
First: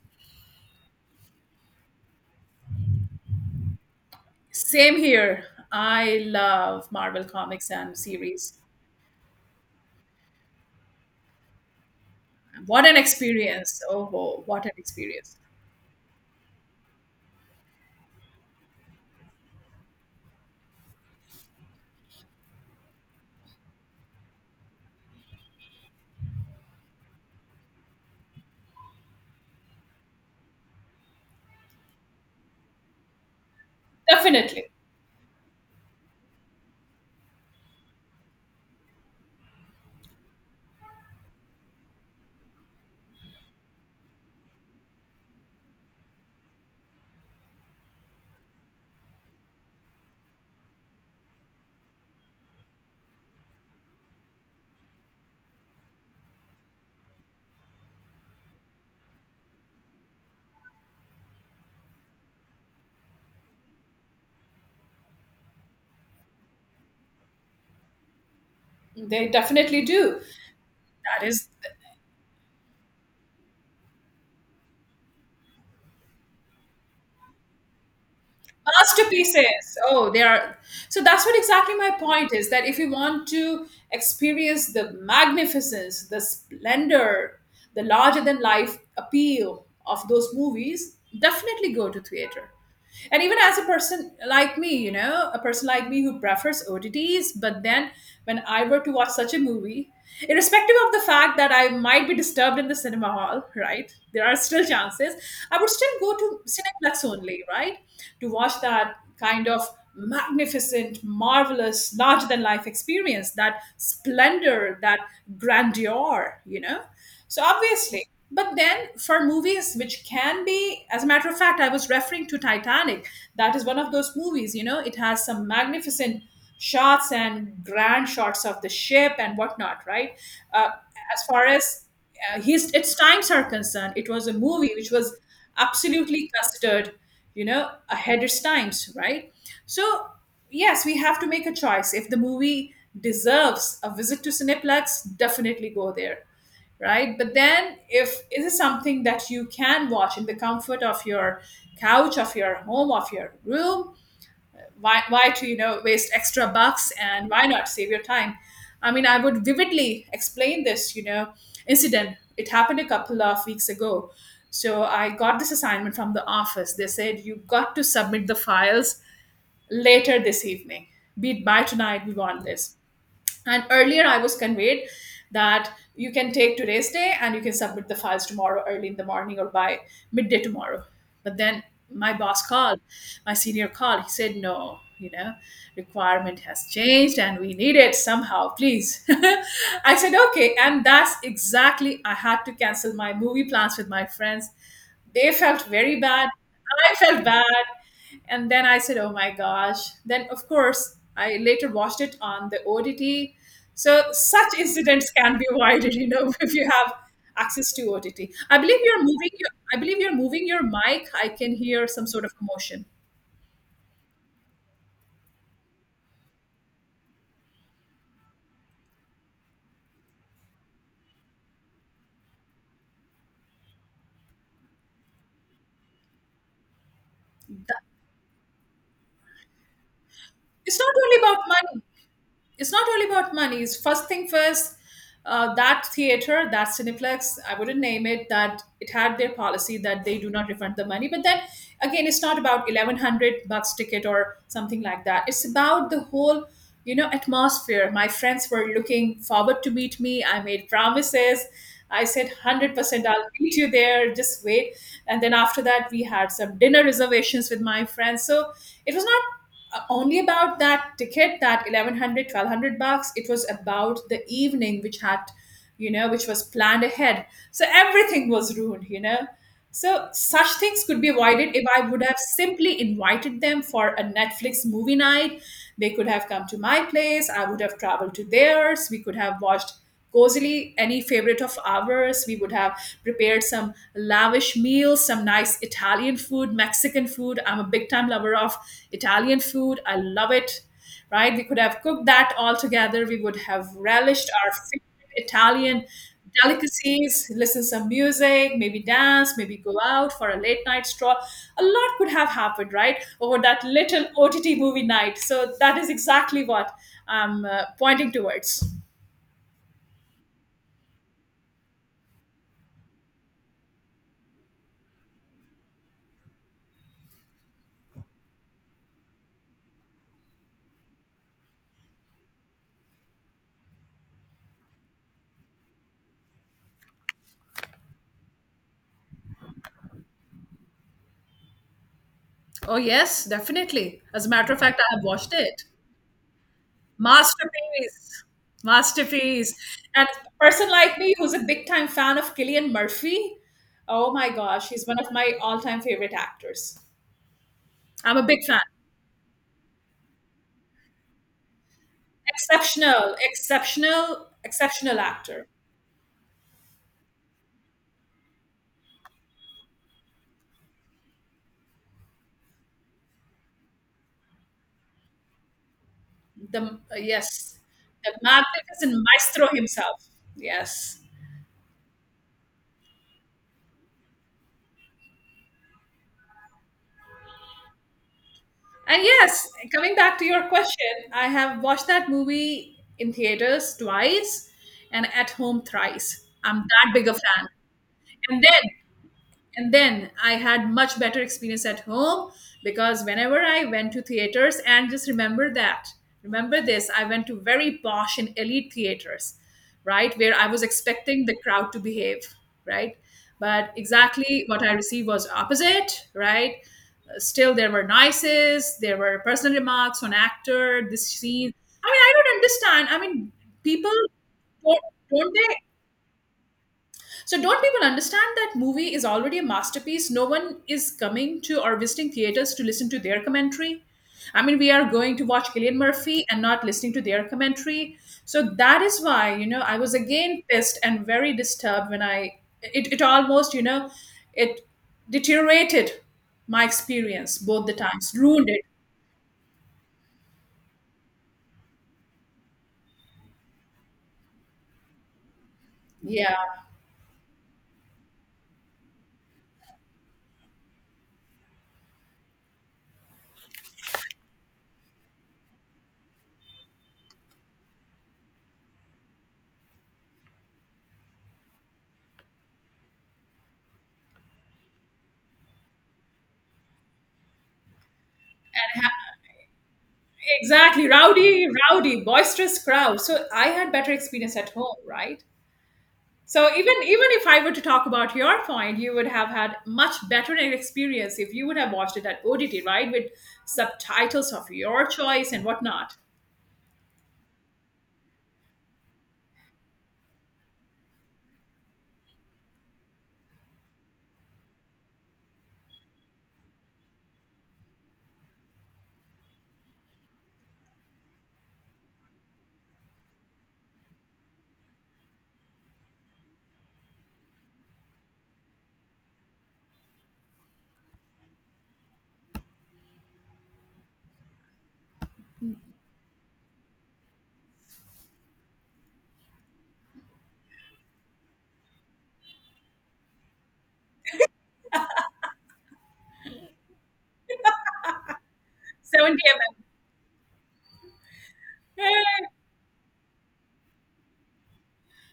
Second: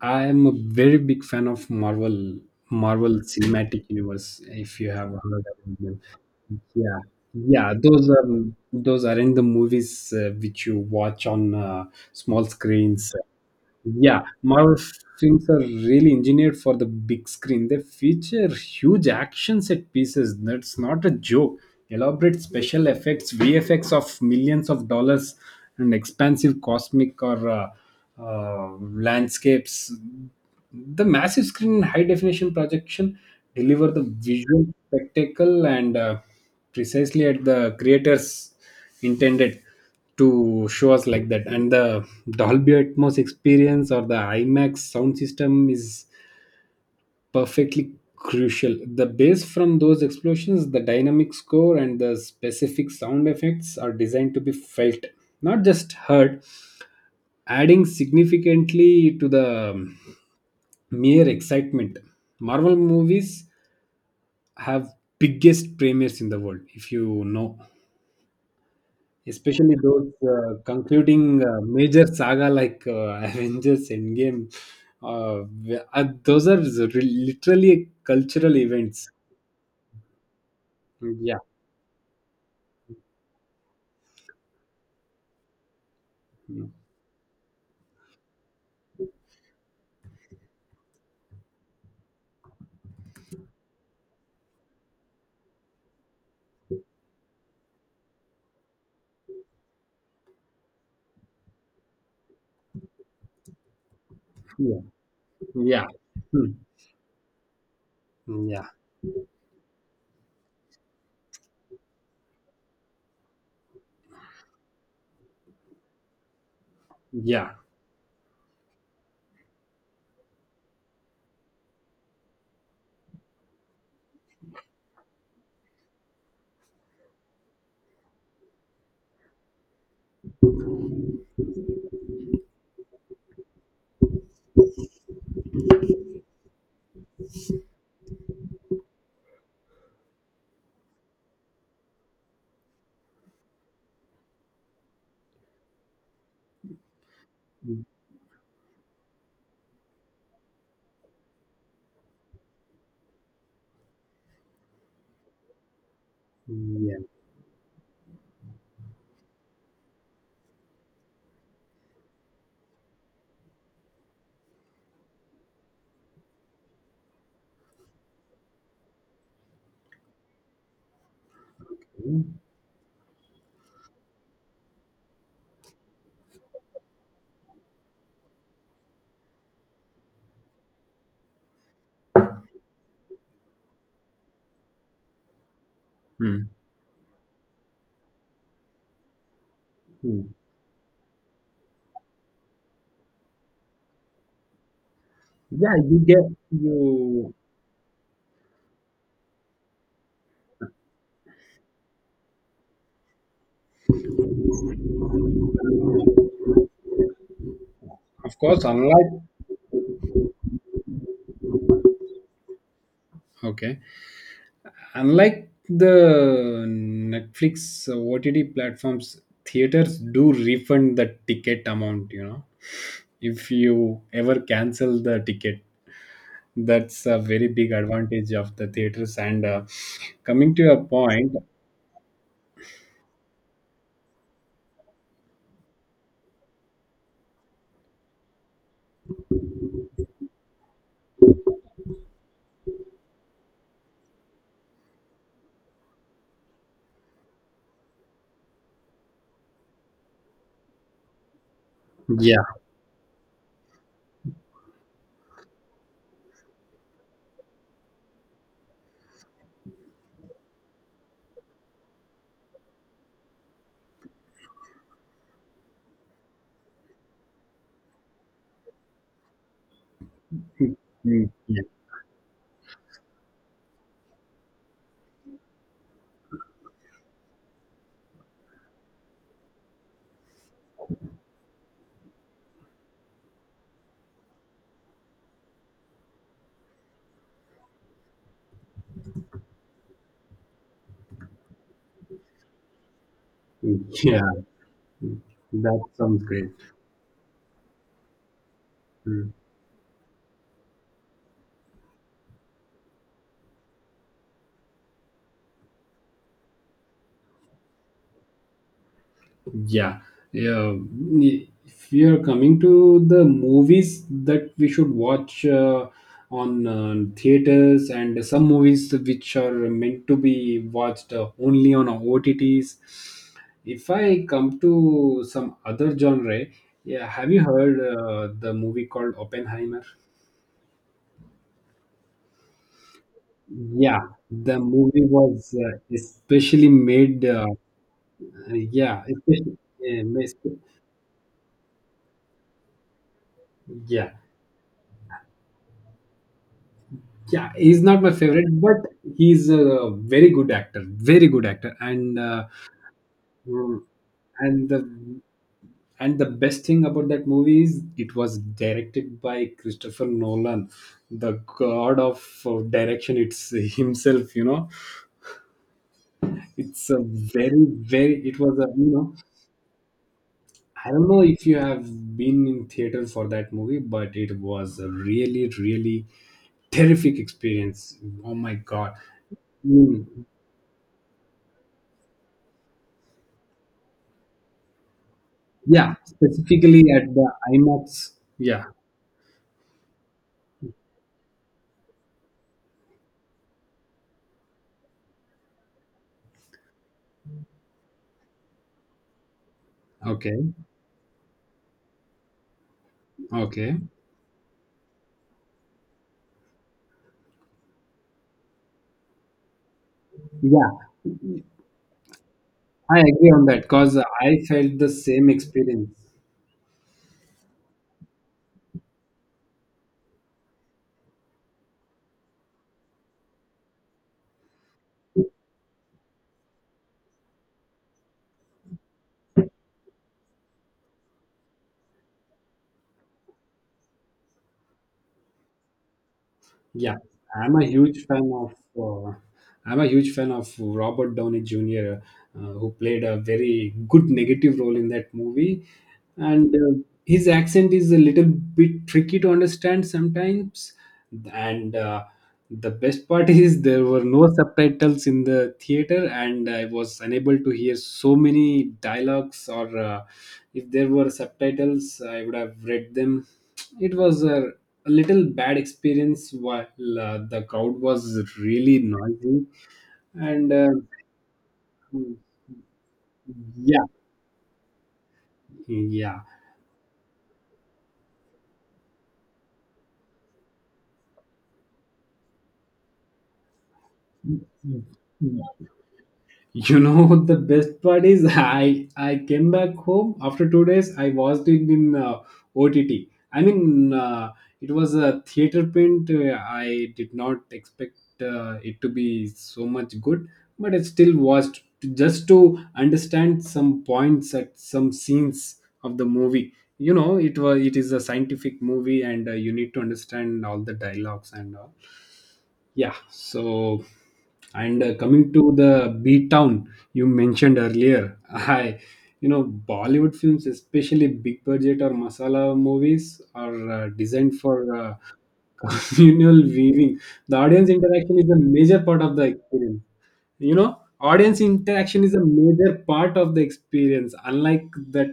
I am a very big fan of Marvel, Marvel Cinematic Universe, if you
Same
have
here.
heard of them.
I love
Yeah,
Marvel comics
yeah.
and
Those are
series.
those aren't the movies uh, which you watch on uh, small
What an
screens.
experience.
Yeah,
Oh, what an
Marvel
experience.
films are really engineered for the big screen. They feature huge action set pieces. That's not a joke. Elaborate special effects, V F X of millions of dollars, and expansive cosmic or uh, uh, landscapes. The massive screen and high definition projection deliver the visual
Definitely.
spectacle and uh, precisely at the creators intended to show us like that. And the Dolby Atmos experience or the IMAX sound system is perfectly crucial. The bass from those explosions, the dynamic score, and the specific sound effects are designed to be felt, not just heard, adding significantly to the um, mere excitement. Marvel movies have biggest premieres in the world, if you know,
They
especially
definitely
those
do.
uh,
That
concluding
is
uh, major saga like uh, Avengers Endgame. Uh, wh- uh, those are re- literally cultural events.
masterpieces. Oh, they are. So that's what
Yeah,
exactly my point is, that if you want to experience the magnificence, the splendor, the larger than life appeal of those movies, definitely go to theater. And even as a person like me, you know a person like me who prefers OTTs, but then when I were to watch such a movie, irrespective of the fact that I might be disturbed in the cinema hall, right? There are still
yeah,
chances. I would
yeah.
still go to
Hmm.
Cineplex only, right? To watch
Yeah,
that kind of magnificent, marvelous, larger than life experience, that splendor, that grandeur, you know? So
yeah,
obviously, but then for movies which can be, as a matter of fact, I was referring to Titanic. That is one of those movies, you know, it has some magnificent shots and grand shots of the ship and whatnot, right? Uh, as far as uh, his its times are concerned, it was a movie which was absolutely considered, you know, ahead its times, right? So yes, we have to make a choice. If the movie deserves a visit to Cineplex, definitely go there, right? But then, if it is something that you can watch in the comfort of your couch, of your home, of your room, why, why to you know waste extra bucks,
yeah.
and why not save your time? I mean, I would vividly explain this, you know, incident. It happened a couple of weeks ago. So I got this assignment from the office. They said you got to submit the files later this evening. Be it by tonight, we want this. And earlier, I was conveyed that you can take today's day and you can submit the files tomorrow early in the morning or by midday tomorrow. But then my boss called, my senior called. He said, no, you know, requirement
Hmm.
has changed and we need it somehow, please. I said,
Hmm.
okay. And that's exactly, I had to cancel my movie plans with my friends. They felt
Yeah, you
very
get
bad. I felt
you.
bad, and then I said, oh my gosh. Then of course I later watched it on the OTT. So such incidents can be avoided, you know if you have access to OTT.
Of
I
course,
believe you're
unlike
moving your I believe you're moving your mic. I can hear some sort of motion.
okay. Unlike the Netflix uh, OTT platforms, theaters do refund the ticket amount, you know, if you ever cancel the ticket. That's a very big advantage of the theaters. And uh, coming to
It's
your
not only
point,
about money. It's not only about money. It's first thing first. Uh, that theater, that Cineplex, I wouldn't name it. That it had their policy that they do not refund the money. But then again, it's not about eleven hundred bucks ticket or something like that. It's about the whole, you know, atmosphere. My friends were looking forward to meet me. I made promises. I said
yeah.
hundred percent, I'll meet you there. Just wait. And then after that, we had some dinner reservations with my friends. So it was not uh, only about that ticket, that eleven hundred, twelve hundred bucks. It was about the evening which had, you know, which was planned ahead, so everything was ruined you know So such things could be
Mm,
avoided
yeah.
if I would have simply invited them for a Netflix movie night. They could have come to my place, I would have traveled to theirs, we could have watched cozily any favorite of ours. We would have prepared some lavish meals, some nice Italian food, Mexican food. I'm a big time lover of Italian food, I love it, right? We could have cooked that all together, we would have
Mm,
relished
yeah,
our favorite
that
Italian
sounds great.
delicacies, listen some music, maybe dance,
Mm.
maybe go out for a late night stroll. A lot could have happened, right, over that little OTT movie night. So that is exactly what I'm uh, pointing towards.
Yeah. Yeah. If we are coming to the movies that we should watch uh, on uh, theaters and some movies which are meant to be watched uh, only on O T Ts. If I come to some other genre, yeah, have you heard uh, the movie called Oppenheimer?
Oh, yes, definitely.
Yeah,
As a matter of
the
fact, I have
movie
watched
was
it.
uh, especially made. Uh,
Masterpiece.
yeah,
Masterpiece.
especially, yeah,
And a
mes-
person like me who's a big time fan of Killian Murphy, oh
yeah.
my gosh, he's one of my all time favorite actors.
Yeah, he's not my
I'm a big fan.
favorite, but he's a very good actor, very good actor, and uh,
Exceptional,
mm,
exceptional,
and
exceptional
the
actor.
and the best thing about that movie is it was directed by Christopher Nolan, the god of uh, direction. It's himself, you know.
The
It's a
yes,
very
the
very. It was a you
magnificent
know.
maestro himself.
I
Yes.
don't know if you have been in theater for that movie, but it was a really really terrific experience. Oh my god!
And yes, coming back to
Mm,
your question, I have watched that movie in theaters twice and at home
yeah,
thrice. I'm
specifically
that big a
at the
fan.
IMAX.
And
Yeah.
then and then I had much better experience at home, because whenever I went to theaters and just remember that remember this I went to very posh and elite theaters, right, where I
Okay.
was expecting the crowd to behave, right? But
Okay.
exactly what I received was opposite, right? Still there were noises, there were personal remarks on actor,
Yeah,
this scene. I mean, I don't understand, I
I agree
mean,
on that
people
because I felt
don't,
the same
don't they
experience.
so don't people understand that movie is already a masterpiece? No one is coming to or visiting theaters to listen to their commentary. I mean, we are going to watch Killian Murphy and not listening to their commentary. So that is why, you know, I was again pissed and very disturbed when I it, it almost, you know, it deteriorated my
Yeah.
experience
I'm a
both the
huge
times,
fan
ruined
of
it.
uh, I'm a huge fan of Robert Downey Junior, uh, who played a very good negative role in that movie.
Yeah,
And uh, his accent is a little bit tricky to understand sometimes and uh, the best part is there were no subtitles in the theater and I was unable to hear so many dialogues or uh, if there were subtitles I would have read them. it was a, a little bad experience while uh, the crowd was really noisy and uh,
exactly. Rowdy, rowdy, boisterous crowd. So I had
yeah,
better experience at home, right?
yeah.
So even even if I were to talk about your point, you would have had much better an experience if you would have watched it at O T T, right, with subtitles of your choice and whatnot.
You know, the best part is I I came back home after two days. I watched it in uh, O T T. I mean, uh, it was a theater print. uh, I did not expect uh, it to be so much good, but I still watched just to understand some points at some scenes of the movie. You know, it was it is a scientific movie, and uh, you need to understand all the dialogues and all. Yeah, so and uh, coming to the beat town you mentioned earlier, I, you know, Bollywood films, especially big budget or masala movies, are uh, designed for uh, communal viewing. The audience interaction is a major part
Seventy
of the
mm.
experience. You know, audience interaction is a
Eh,
major part of the experience, unlike that.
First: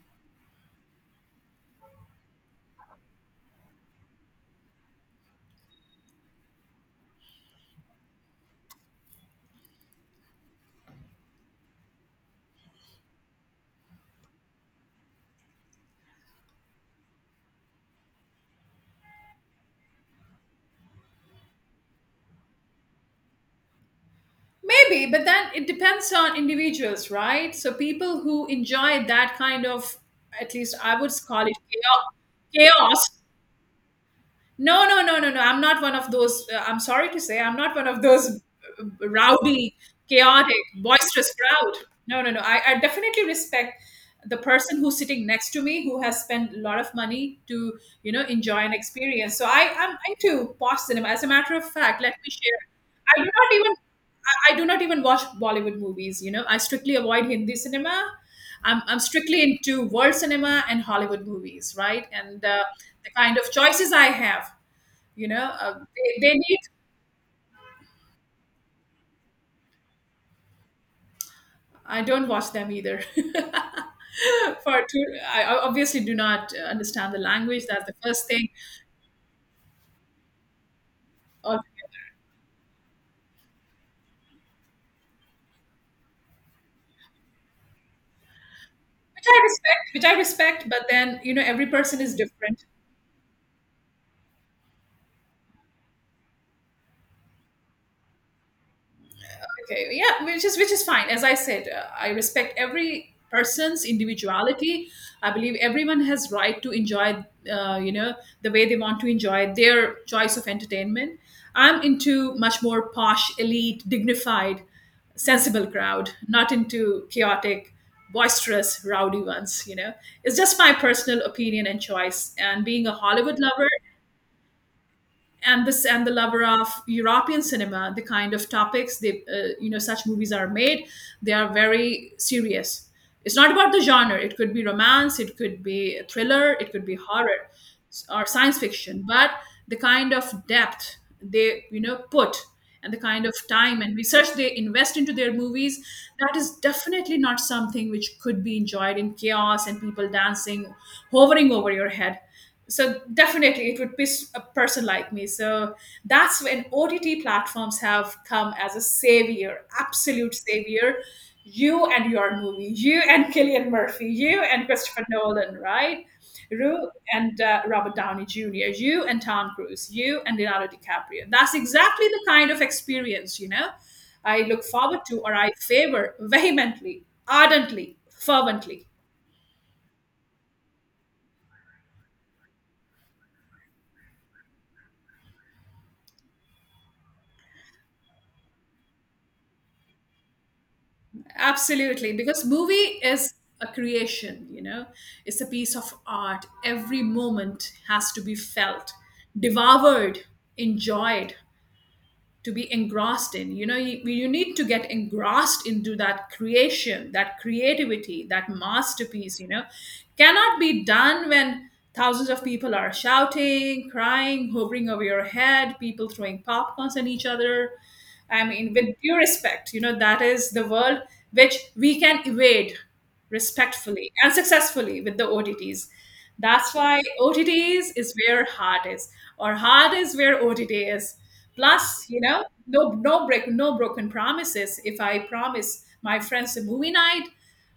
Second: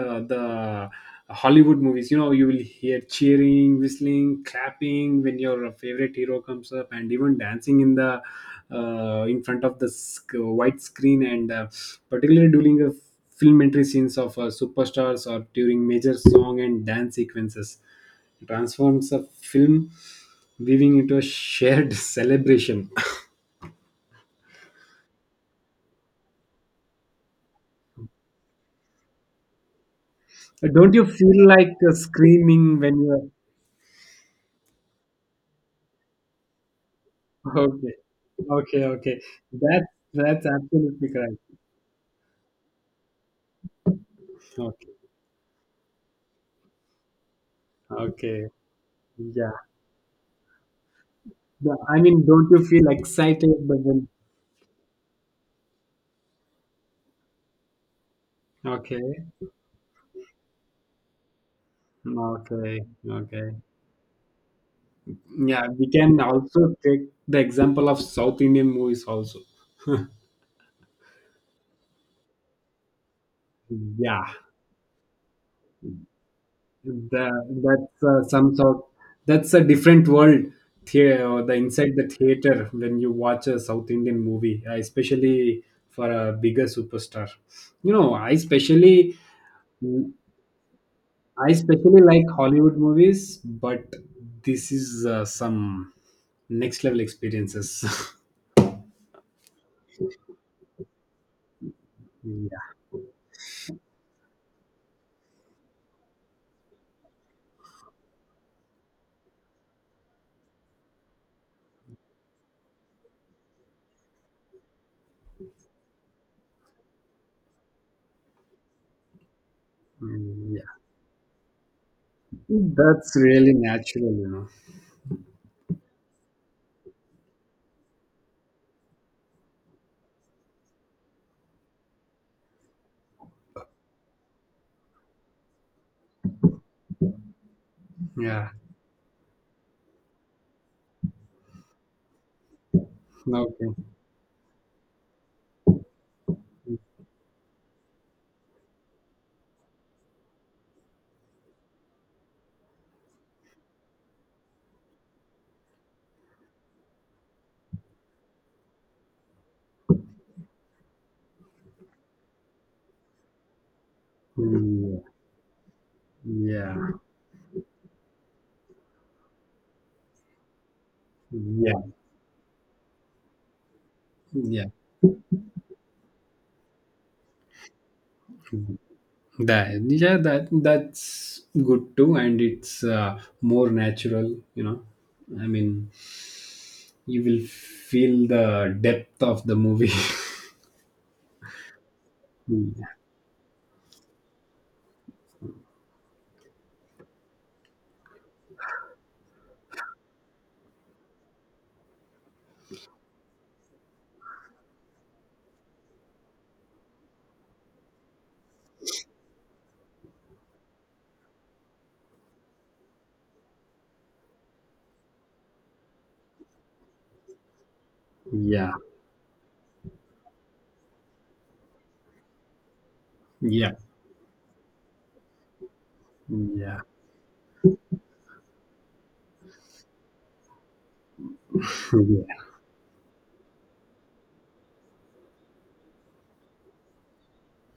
uh, The hollywood movies, you know, you will hear cheering, whistling, clapping when your favorite hero comes up, and even dancing in the uh, in front of the sc- white screen, and uh, particularly during the filmmentary scenes of uh, superstars or during major song and dance sequences. It transforms a film, weaving into a shared celebration.
maybe, but then it depends on individuals, right? So people who enjoy that kind of, at least
Don't
I
you
would call
feel
it
like uh,
chaos.
screaming when
Chaos.
you're
No, no, no, no, no. I'm not one of those. Uh, I'm sorry to say, I'm not one
okay?
of those
Okay,
uh,
okay.
rowdy,
That that's
chaotic,
absolutely
boisterous
correct.
crowd. No, no, no. I, I definitely respect the person
Okay,
who's sitting next to me, who has spent a lot of money to, you know,
okay.
enjoy an experience. So
Yeah.
I I'm into post cinema. As a matter of
The- I
fact, let
mean,
me
don't
share.
you feel
I do not
excited?
even
But then,
I I do not even watch Bollywood movies. You know, I strictly avoid Hindi cinema. I'm, I'm
okay,
strictly into world cinema and Hollywood movies, right? And uh,
okay,
the kind
okay.
of choices I have, you know,
Yeah,
uh,
we can
they, they need.
also take the example of South Indian movies also.
I don't watch them either.
Yeah.
For two, I I obviously do not uh, understand the
The,
language. That's the
that's
first
uh,
thing,
some sort. That's a different world. The, or the
or,
inside
which
the theater when you watch a South Indian movie, uh, especially for a bigger superstar. You know, I especially,
I respect.
I
Which I respect, but then, you know, every person
especially
is
like
different.
Hollywood movies, but this is uh, some next level experiences.
Okay, yeah, which is which is fine. As I said, uh, I respect
Yeah,
every person's individuality. I believe everyone has right to enjoy, uh, you know, the way they want to enjoy their choice of entertainment. I'm into much more posh, elite, dignified, sensible crowd, not into chaotic, boisterous, rowdy ones, you know. It's
mm,
just my
yeah.
personal opinion and choice, and being a
That's
Hollywood
really
lover,
natural, you know.
and this and the lover of European cinema, the kind of topics they, uh, you know, such movies are made. They are very serious. It's not about the genre. It could be romance, it could be thriller, it could be horror s- or
Yeah.
science fiction. But the kind of depth they, you know, put, and the kind of
Okay.
time and research they invest into their movies, that is definitely not something which could be enjoyed in chaos and people dancing, hovering over your head. So definitely it would piss a person like me. So that's when OTT platforms have come as a savior, absolute savior. You and your movie, you and Killian Murphy, you and
Mm,
Christopher Nolan, right? You
yeah.
and uh, Robert Downey Junior, you and Tom Cruise, you and Leonardo DiCaprio. That's
Yeah. Yeah.
exactly the kind of experience, you know, I look
Yeah.
forward to, or I favor vehemently, ardently, fervently.
That yeah, that that's good too, and it's uh, more natural. You know, I mean, you will feel the depth of the movie.
Absolutely, because
Yeah,
movie is a creation, you know, it's a piece of art. Every moment has to be felt, devoured, enjoyed, to be engrossed in. You know, you, you need to get engrossed into that creation, that creativity, that masterpiece. You know, cannot be done when thousands of people are shouting, crying, hovering over your head, people throwing popcorns at each other. I mean,
yeah,
with due respect, you know, that is the world which we can evade
yeah,
respectfully and successfully with the OTTs. That's why O T Ts is where heart is, or heart is where O T T is. Plus, you know,
yeah,
no no break, no broken promises. If I promise my friends a movie night,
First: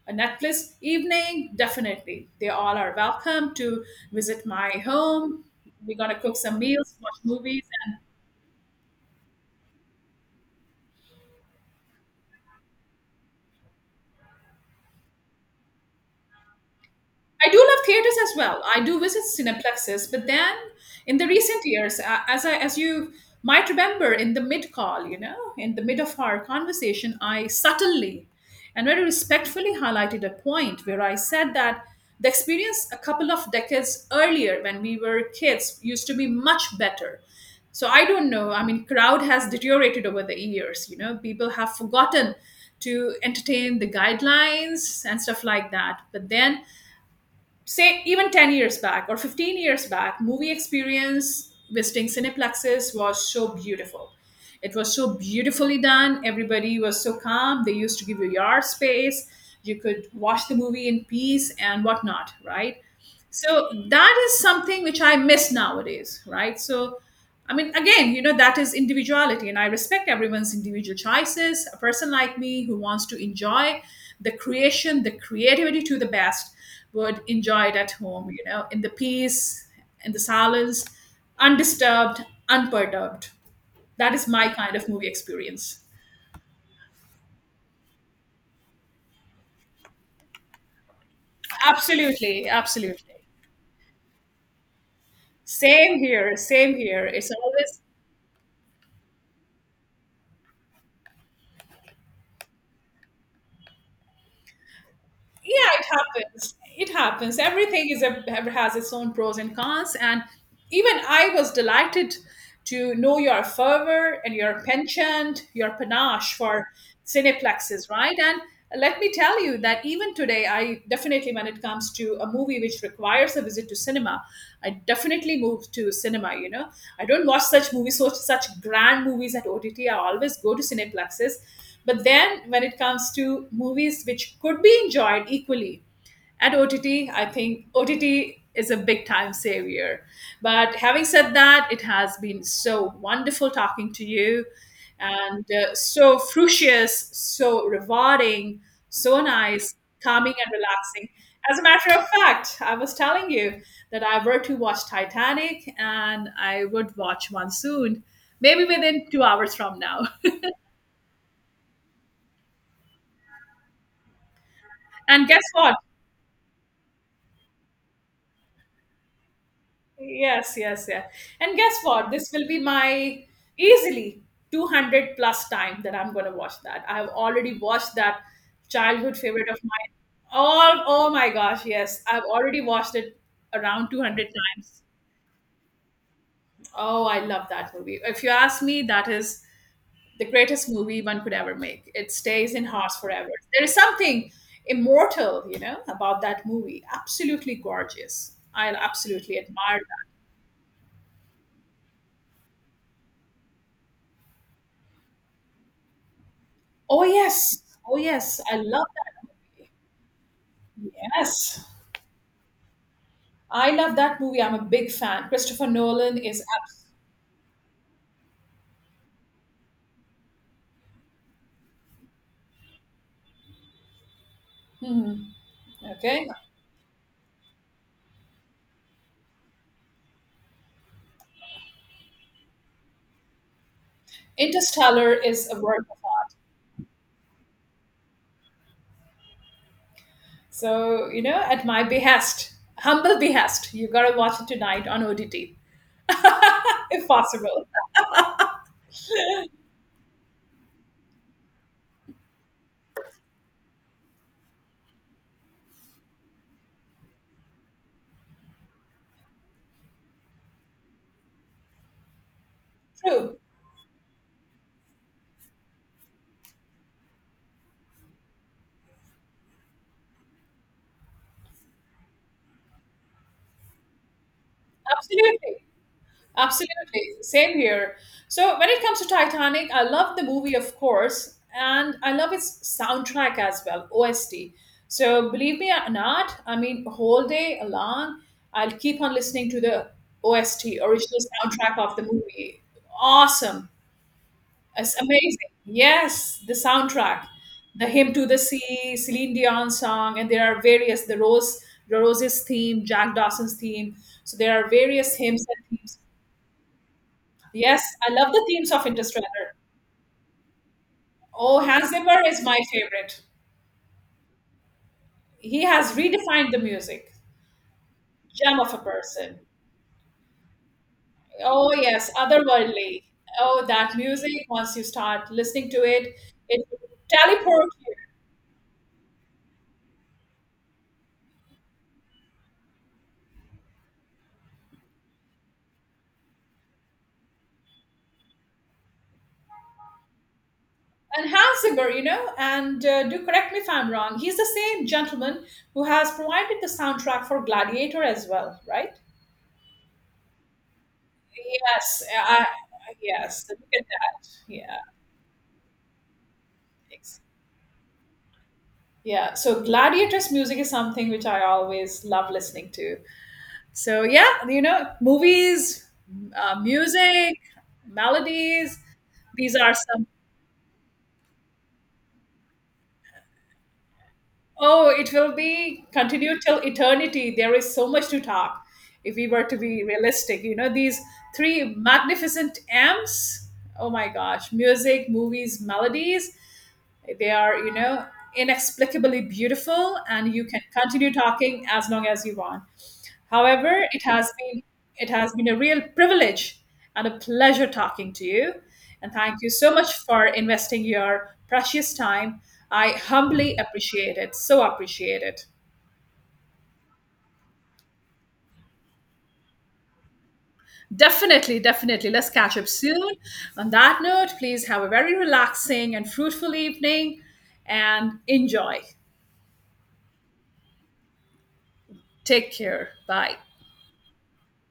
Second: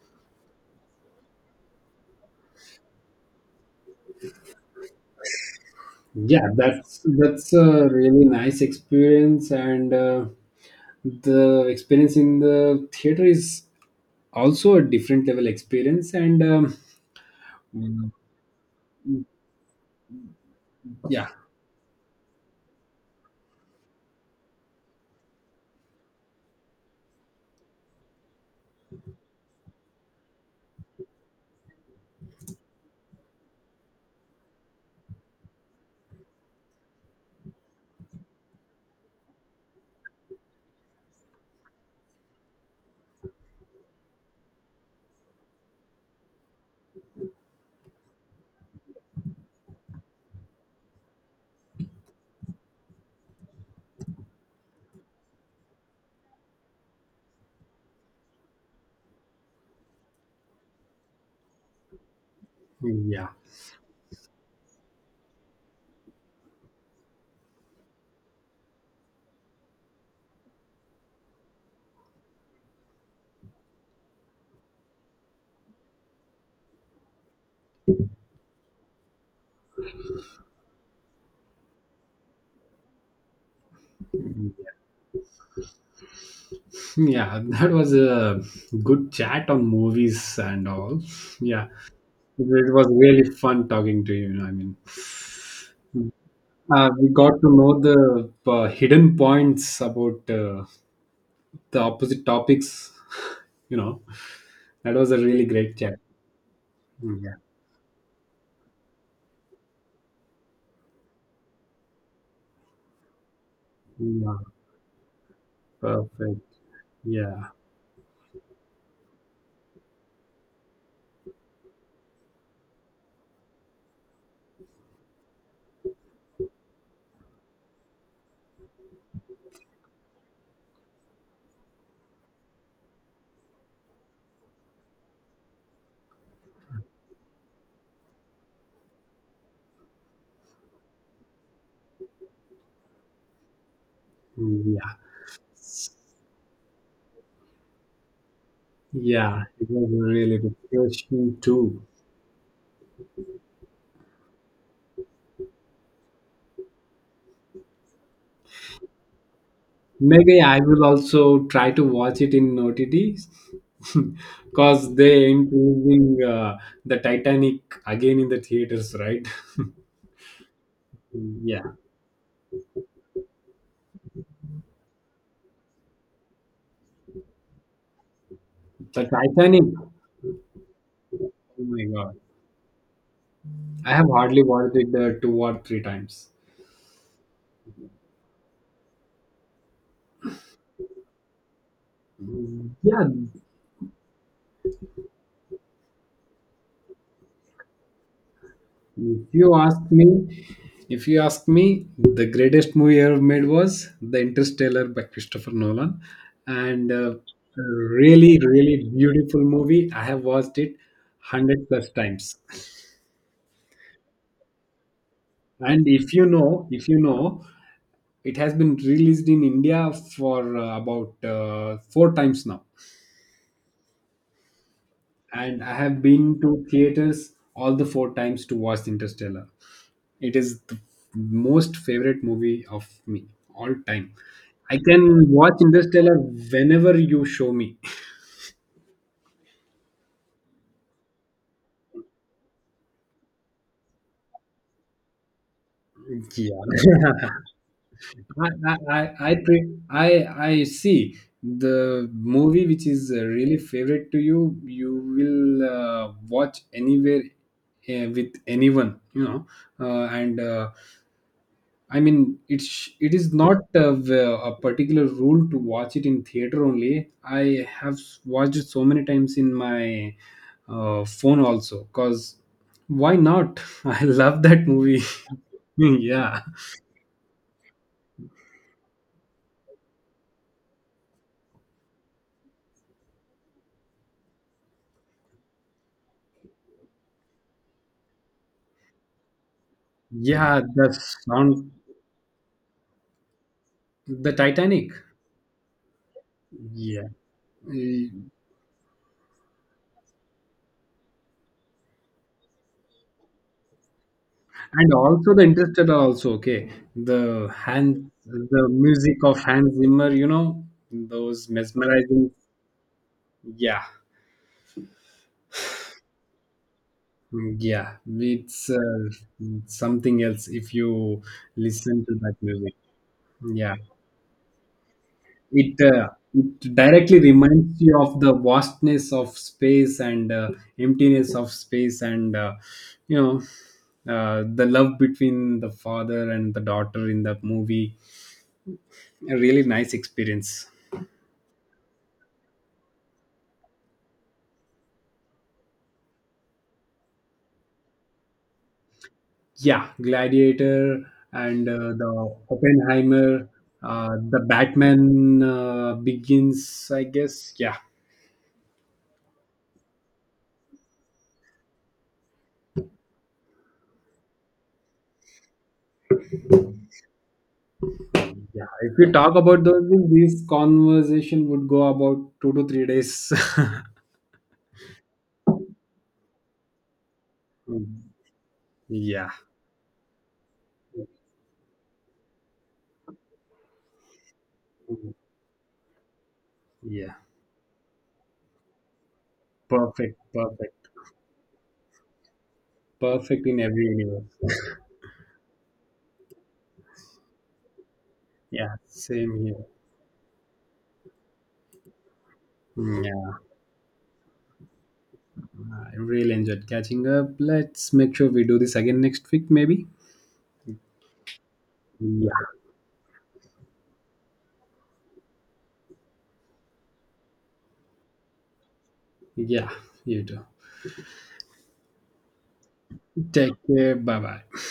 a Netflix evening, definitely they all are welcome to visit my home. We're gonna cook
yeah.
some meals,
That's
watch
that's
movies.
a really nice experience, and uh, the experience in the theater is also a different level experience, and um,
I do love theaters as well. I do visit cineplexes, but then in the
yeah,
recent years, a- as I as you might remember in the mid call, you know, in the mid of our conversation, I subtly and very respectfully highlighted a point where I said that the experience a couple of decades earlier when we were kids used to be much better. So I don't know. I mean, crowd has deteriorated over the years. You know, people have forgotten to entertain the guidelines and stuff like that. But then, say even ten years back or fifteen years back, movie experience visiting cineplexes was so beautiful. It was so beautifully done, everybody was so calm, they used to give you yard space, you could watch the movie in peace and whatnot, right?
yeah.
So that is something which I miss nowadays, right? So I mean, again, you know, that is individuality, and I respect everyone's individual choices. A person like me who wants to enjoy the creation, the creativity, to the best, would enjoy it at home, you know, in the peace, in the silence, undisturbed, unperturbed. That is my kind of movie experience.
Yeah, that was a good chat on movies and all. Yeah,
Absolutely,
it was
absolutely.
really fun talking to you. I mean,
same here same
uh,
here
we
It's
got to know
always,
the uh, hidden points about uh, the opposite topics. You know, that was a really
yeah,
great
it
chat.
happens, it
Yeah,
happens. Everything is a has its own pros and cons, and even I was delighted to know your fervor and
yeah,
your penchant, your panache
perfect.
for
Yeah,
cineplexes, right? And let me tell you that even today, I definitely, when it comes to a movie which requires a visit to cinema, I definitely move to cinema, you know. I don't watch such movies, such, such grand movies at OTT. I always go to cineplexes. But then when it comes to movies which could be enjoyed equally at O T T, I think O T T is a big time savior. But having said that, it has been so wonderful talking to you,
yeah,
and uh, so frucious, so rewarding, so
yeah. It
nice,
was
calming
really
and
good,
relaxing.
refreshing
As a
too.
matter of fact, I was telling you that I were to watch Titanic, and I would watch one soon, maybe within two hours from now.
Maybe I will also try to watch it in O T T because
And
they
guess what?
improving uh, the Titanic again in the theaters, right?
Yes, yes, yeah. And
Yeah,
guess what? This will be my easily two hundred plus time that I'm going to watch that. I've already watched that
the
childhood favorite of
Titanic.
mine. Oh, oh my
Oh
gosh,
my
yes.
god,
I've already watched it around
I have
two hundred
hardly watched
times.
it uh, two or three times.
Oh, I love that movie. If you ask me, that is the greatest movie one could ever make. It stays in hearts
Yeah,
forever. There is something immortal, you know, about that movie. Absolutely gorgeous. I
if
absolutely
you
admire.
ask me, if you ask me, the greatest movie ever made was The Interstellar by Christopher Nolan, and
Oh
uh,
yes. Oh yes.
really,
I love
really beautiful movie. I have watched it
that. Yes.
hundred plus times.
I love that movie. I'm a big fan. Christopher
And if
Nolan
you
is
know, if you know, it has been released in India for uh, about uh, four times now.
absolutely.
And I
Mm-hmm.
have
Okay.
been to theaters all the four times to watch Interstellar. It is the most favorite movie of me all time. I
Interstellar
can
is
watch
a work of
Interstellar
art.
whenever you show me.
So, you know, at my behest, humble behest, you gotta watch it tonight on O D T, if
Yeah.
possible.
I I I I pre- I I see the movie which is uh, really favorite to you, you will uh, watch anywhere uh, with anyone, you know. Uh, and uh, I mean, it's it is
True.
not uh, v- a particular rule to watch it in theater only. I have s- watched it so many times in my uh, phone also. Cause why not? I love that movie.
Absolutely.
Yeah.
Absolutely. Same here. So when it comes to Titanic, I love the movie, of course, and I love its soundtrack as well, O S T. So believe me or not, I mean, whole day long, I'll keep on listening to the
Yeah,
O S T,
the
original
sound
soundtrack of the movie. Awesome.
The Titanic.
It's amazing. Yes, the
Yeah.
soundtrack. The
Eh,
Hymn to the Sea, Celine Dion song, and there are various, the Rose, the Rose's theme, Jack Dawson's theme. So there are
And
various
also the
hymns and
Interstellar
themes.
also, okay. The
Yes, I
hand
love the
the
themes of
music of
Interstellar.
Hans Zimmer, you know, those
Oh, Hans Zimmer
mesmerizing
is my favorite.
yeah.
He has redefined the music.
Mm, yeah.
Gem
It's
of a
uh,
person.
something else if you
Oh,
listen
yes,
to that music.
otherworldly. Oh,
Yeah.
that music, once you start listening to
it uh,
it, it
it
will
directly
teleport
reminds
you.
you of the vastness of space and uh, emptiness of space and uh, you know uh, the love between the father and the daughter in that movie, a really nice experience.
And Hans Zimmer, you know, and uh, do correct me if I'm wrong, he's the same gentleman who has provided the soundtrack for Gladiator as well, right?
Yeah, gladiator and uh,
Yes,
the
I, yes,
oppenheimer,
look at
uh,
that.
the
Yeah,
batman uh, begins, I
exactly.
guess. Yeah,
Yeah, so Gladiator's music is something which I always love listening to. So, yeah, you know, movies, uh, music,
yeah,
melodies,
if we talk
these
about
are
those
some.
things this conversation would go about two to three days.
Oh, it will be continued till eternity. There is so much
Mm,
to talk if we
yeah.
were to be realistic. You know, these three magnificent M's. Oh my gosh, music,
Mm,
movies, melodies.
yeah,
They are, you know, inexplicably beautiful,
perfect,
and you can
perfect,
continue talking as long as you want.
perfect in every
However, it has
universe.
been it has been a real privilege and a pleasure talking to you.
Yeah,
And thank
same
you
here.
so much for investing your precious time. I
Mm, yeah,
humbly appreciate it. So appreciate it.
I really enjoyed catching up. Let's make sure we do this again next week, maybe.
Definitely, definitely. Let's
Yeah,
catch up soon. On that note, please have a very relaxing and fruitful evening and enjoy.
yeah, you too.
Take care. Bye.
Take care. Bye bye.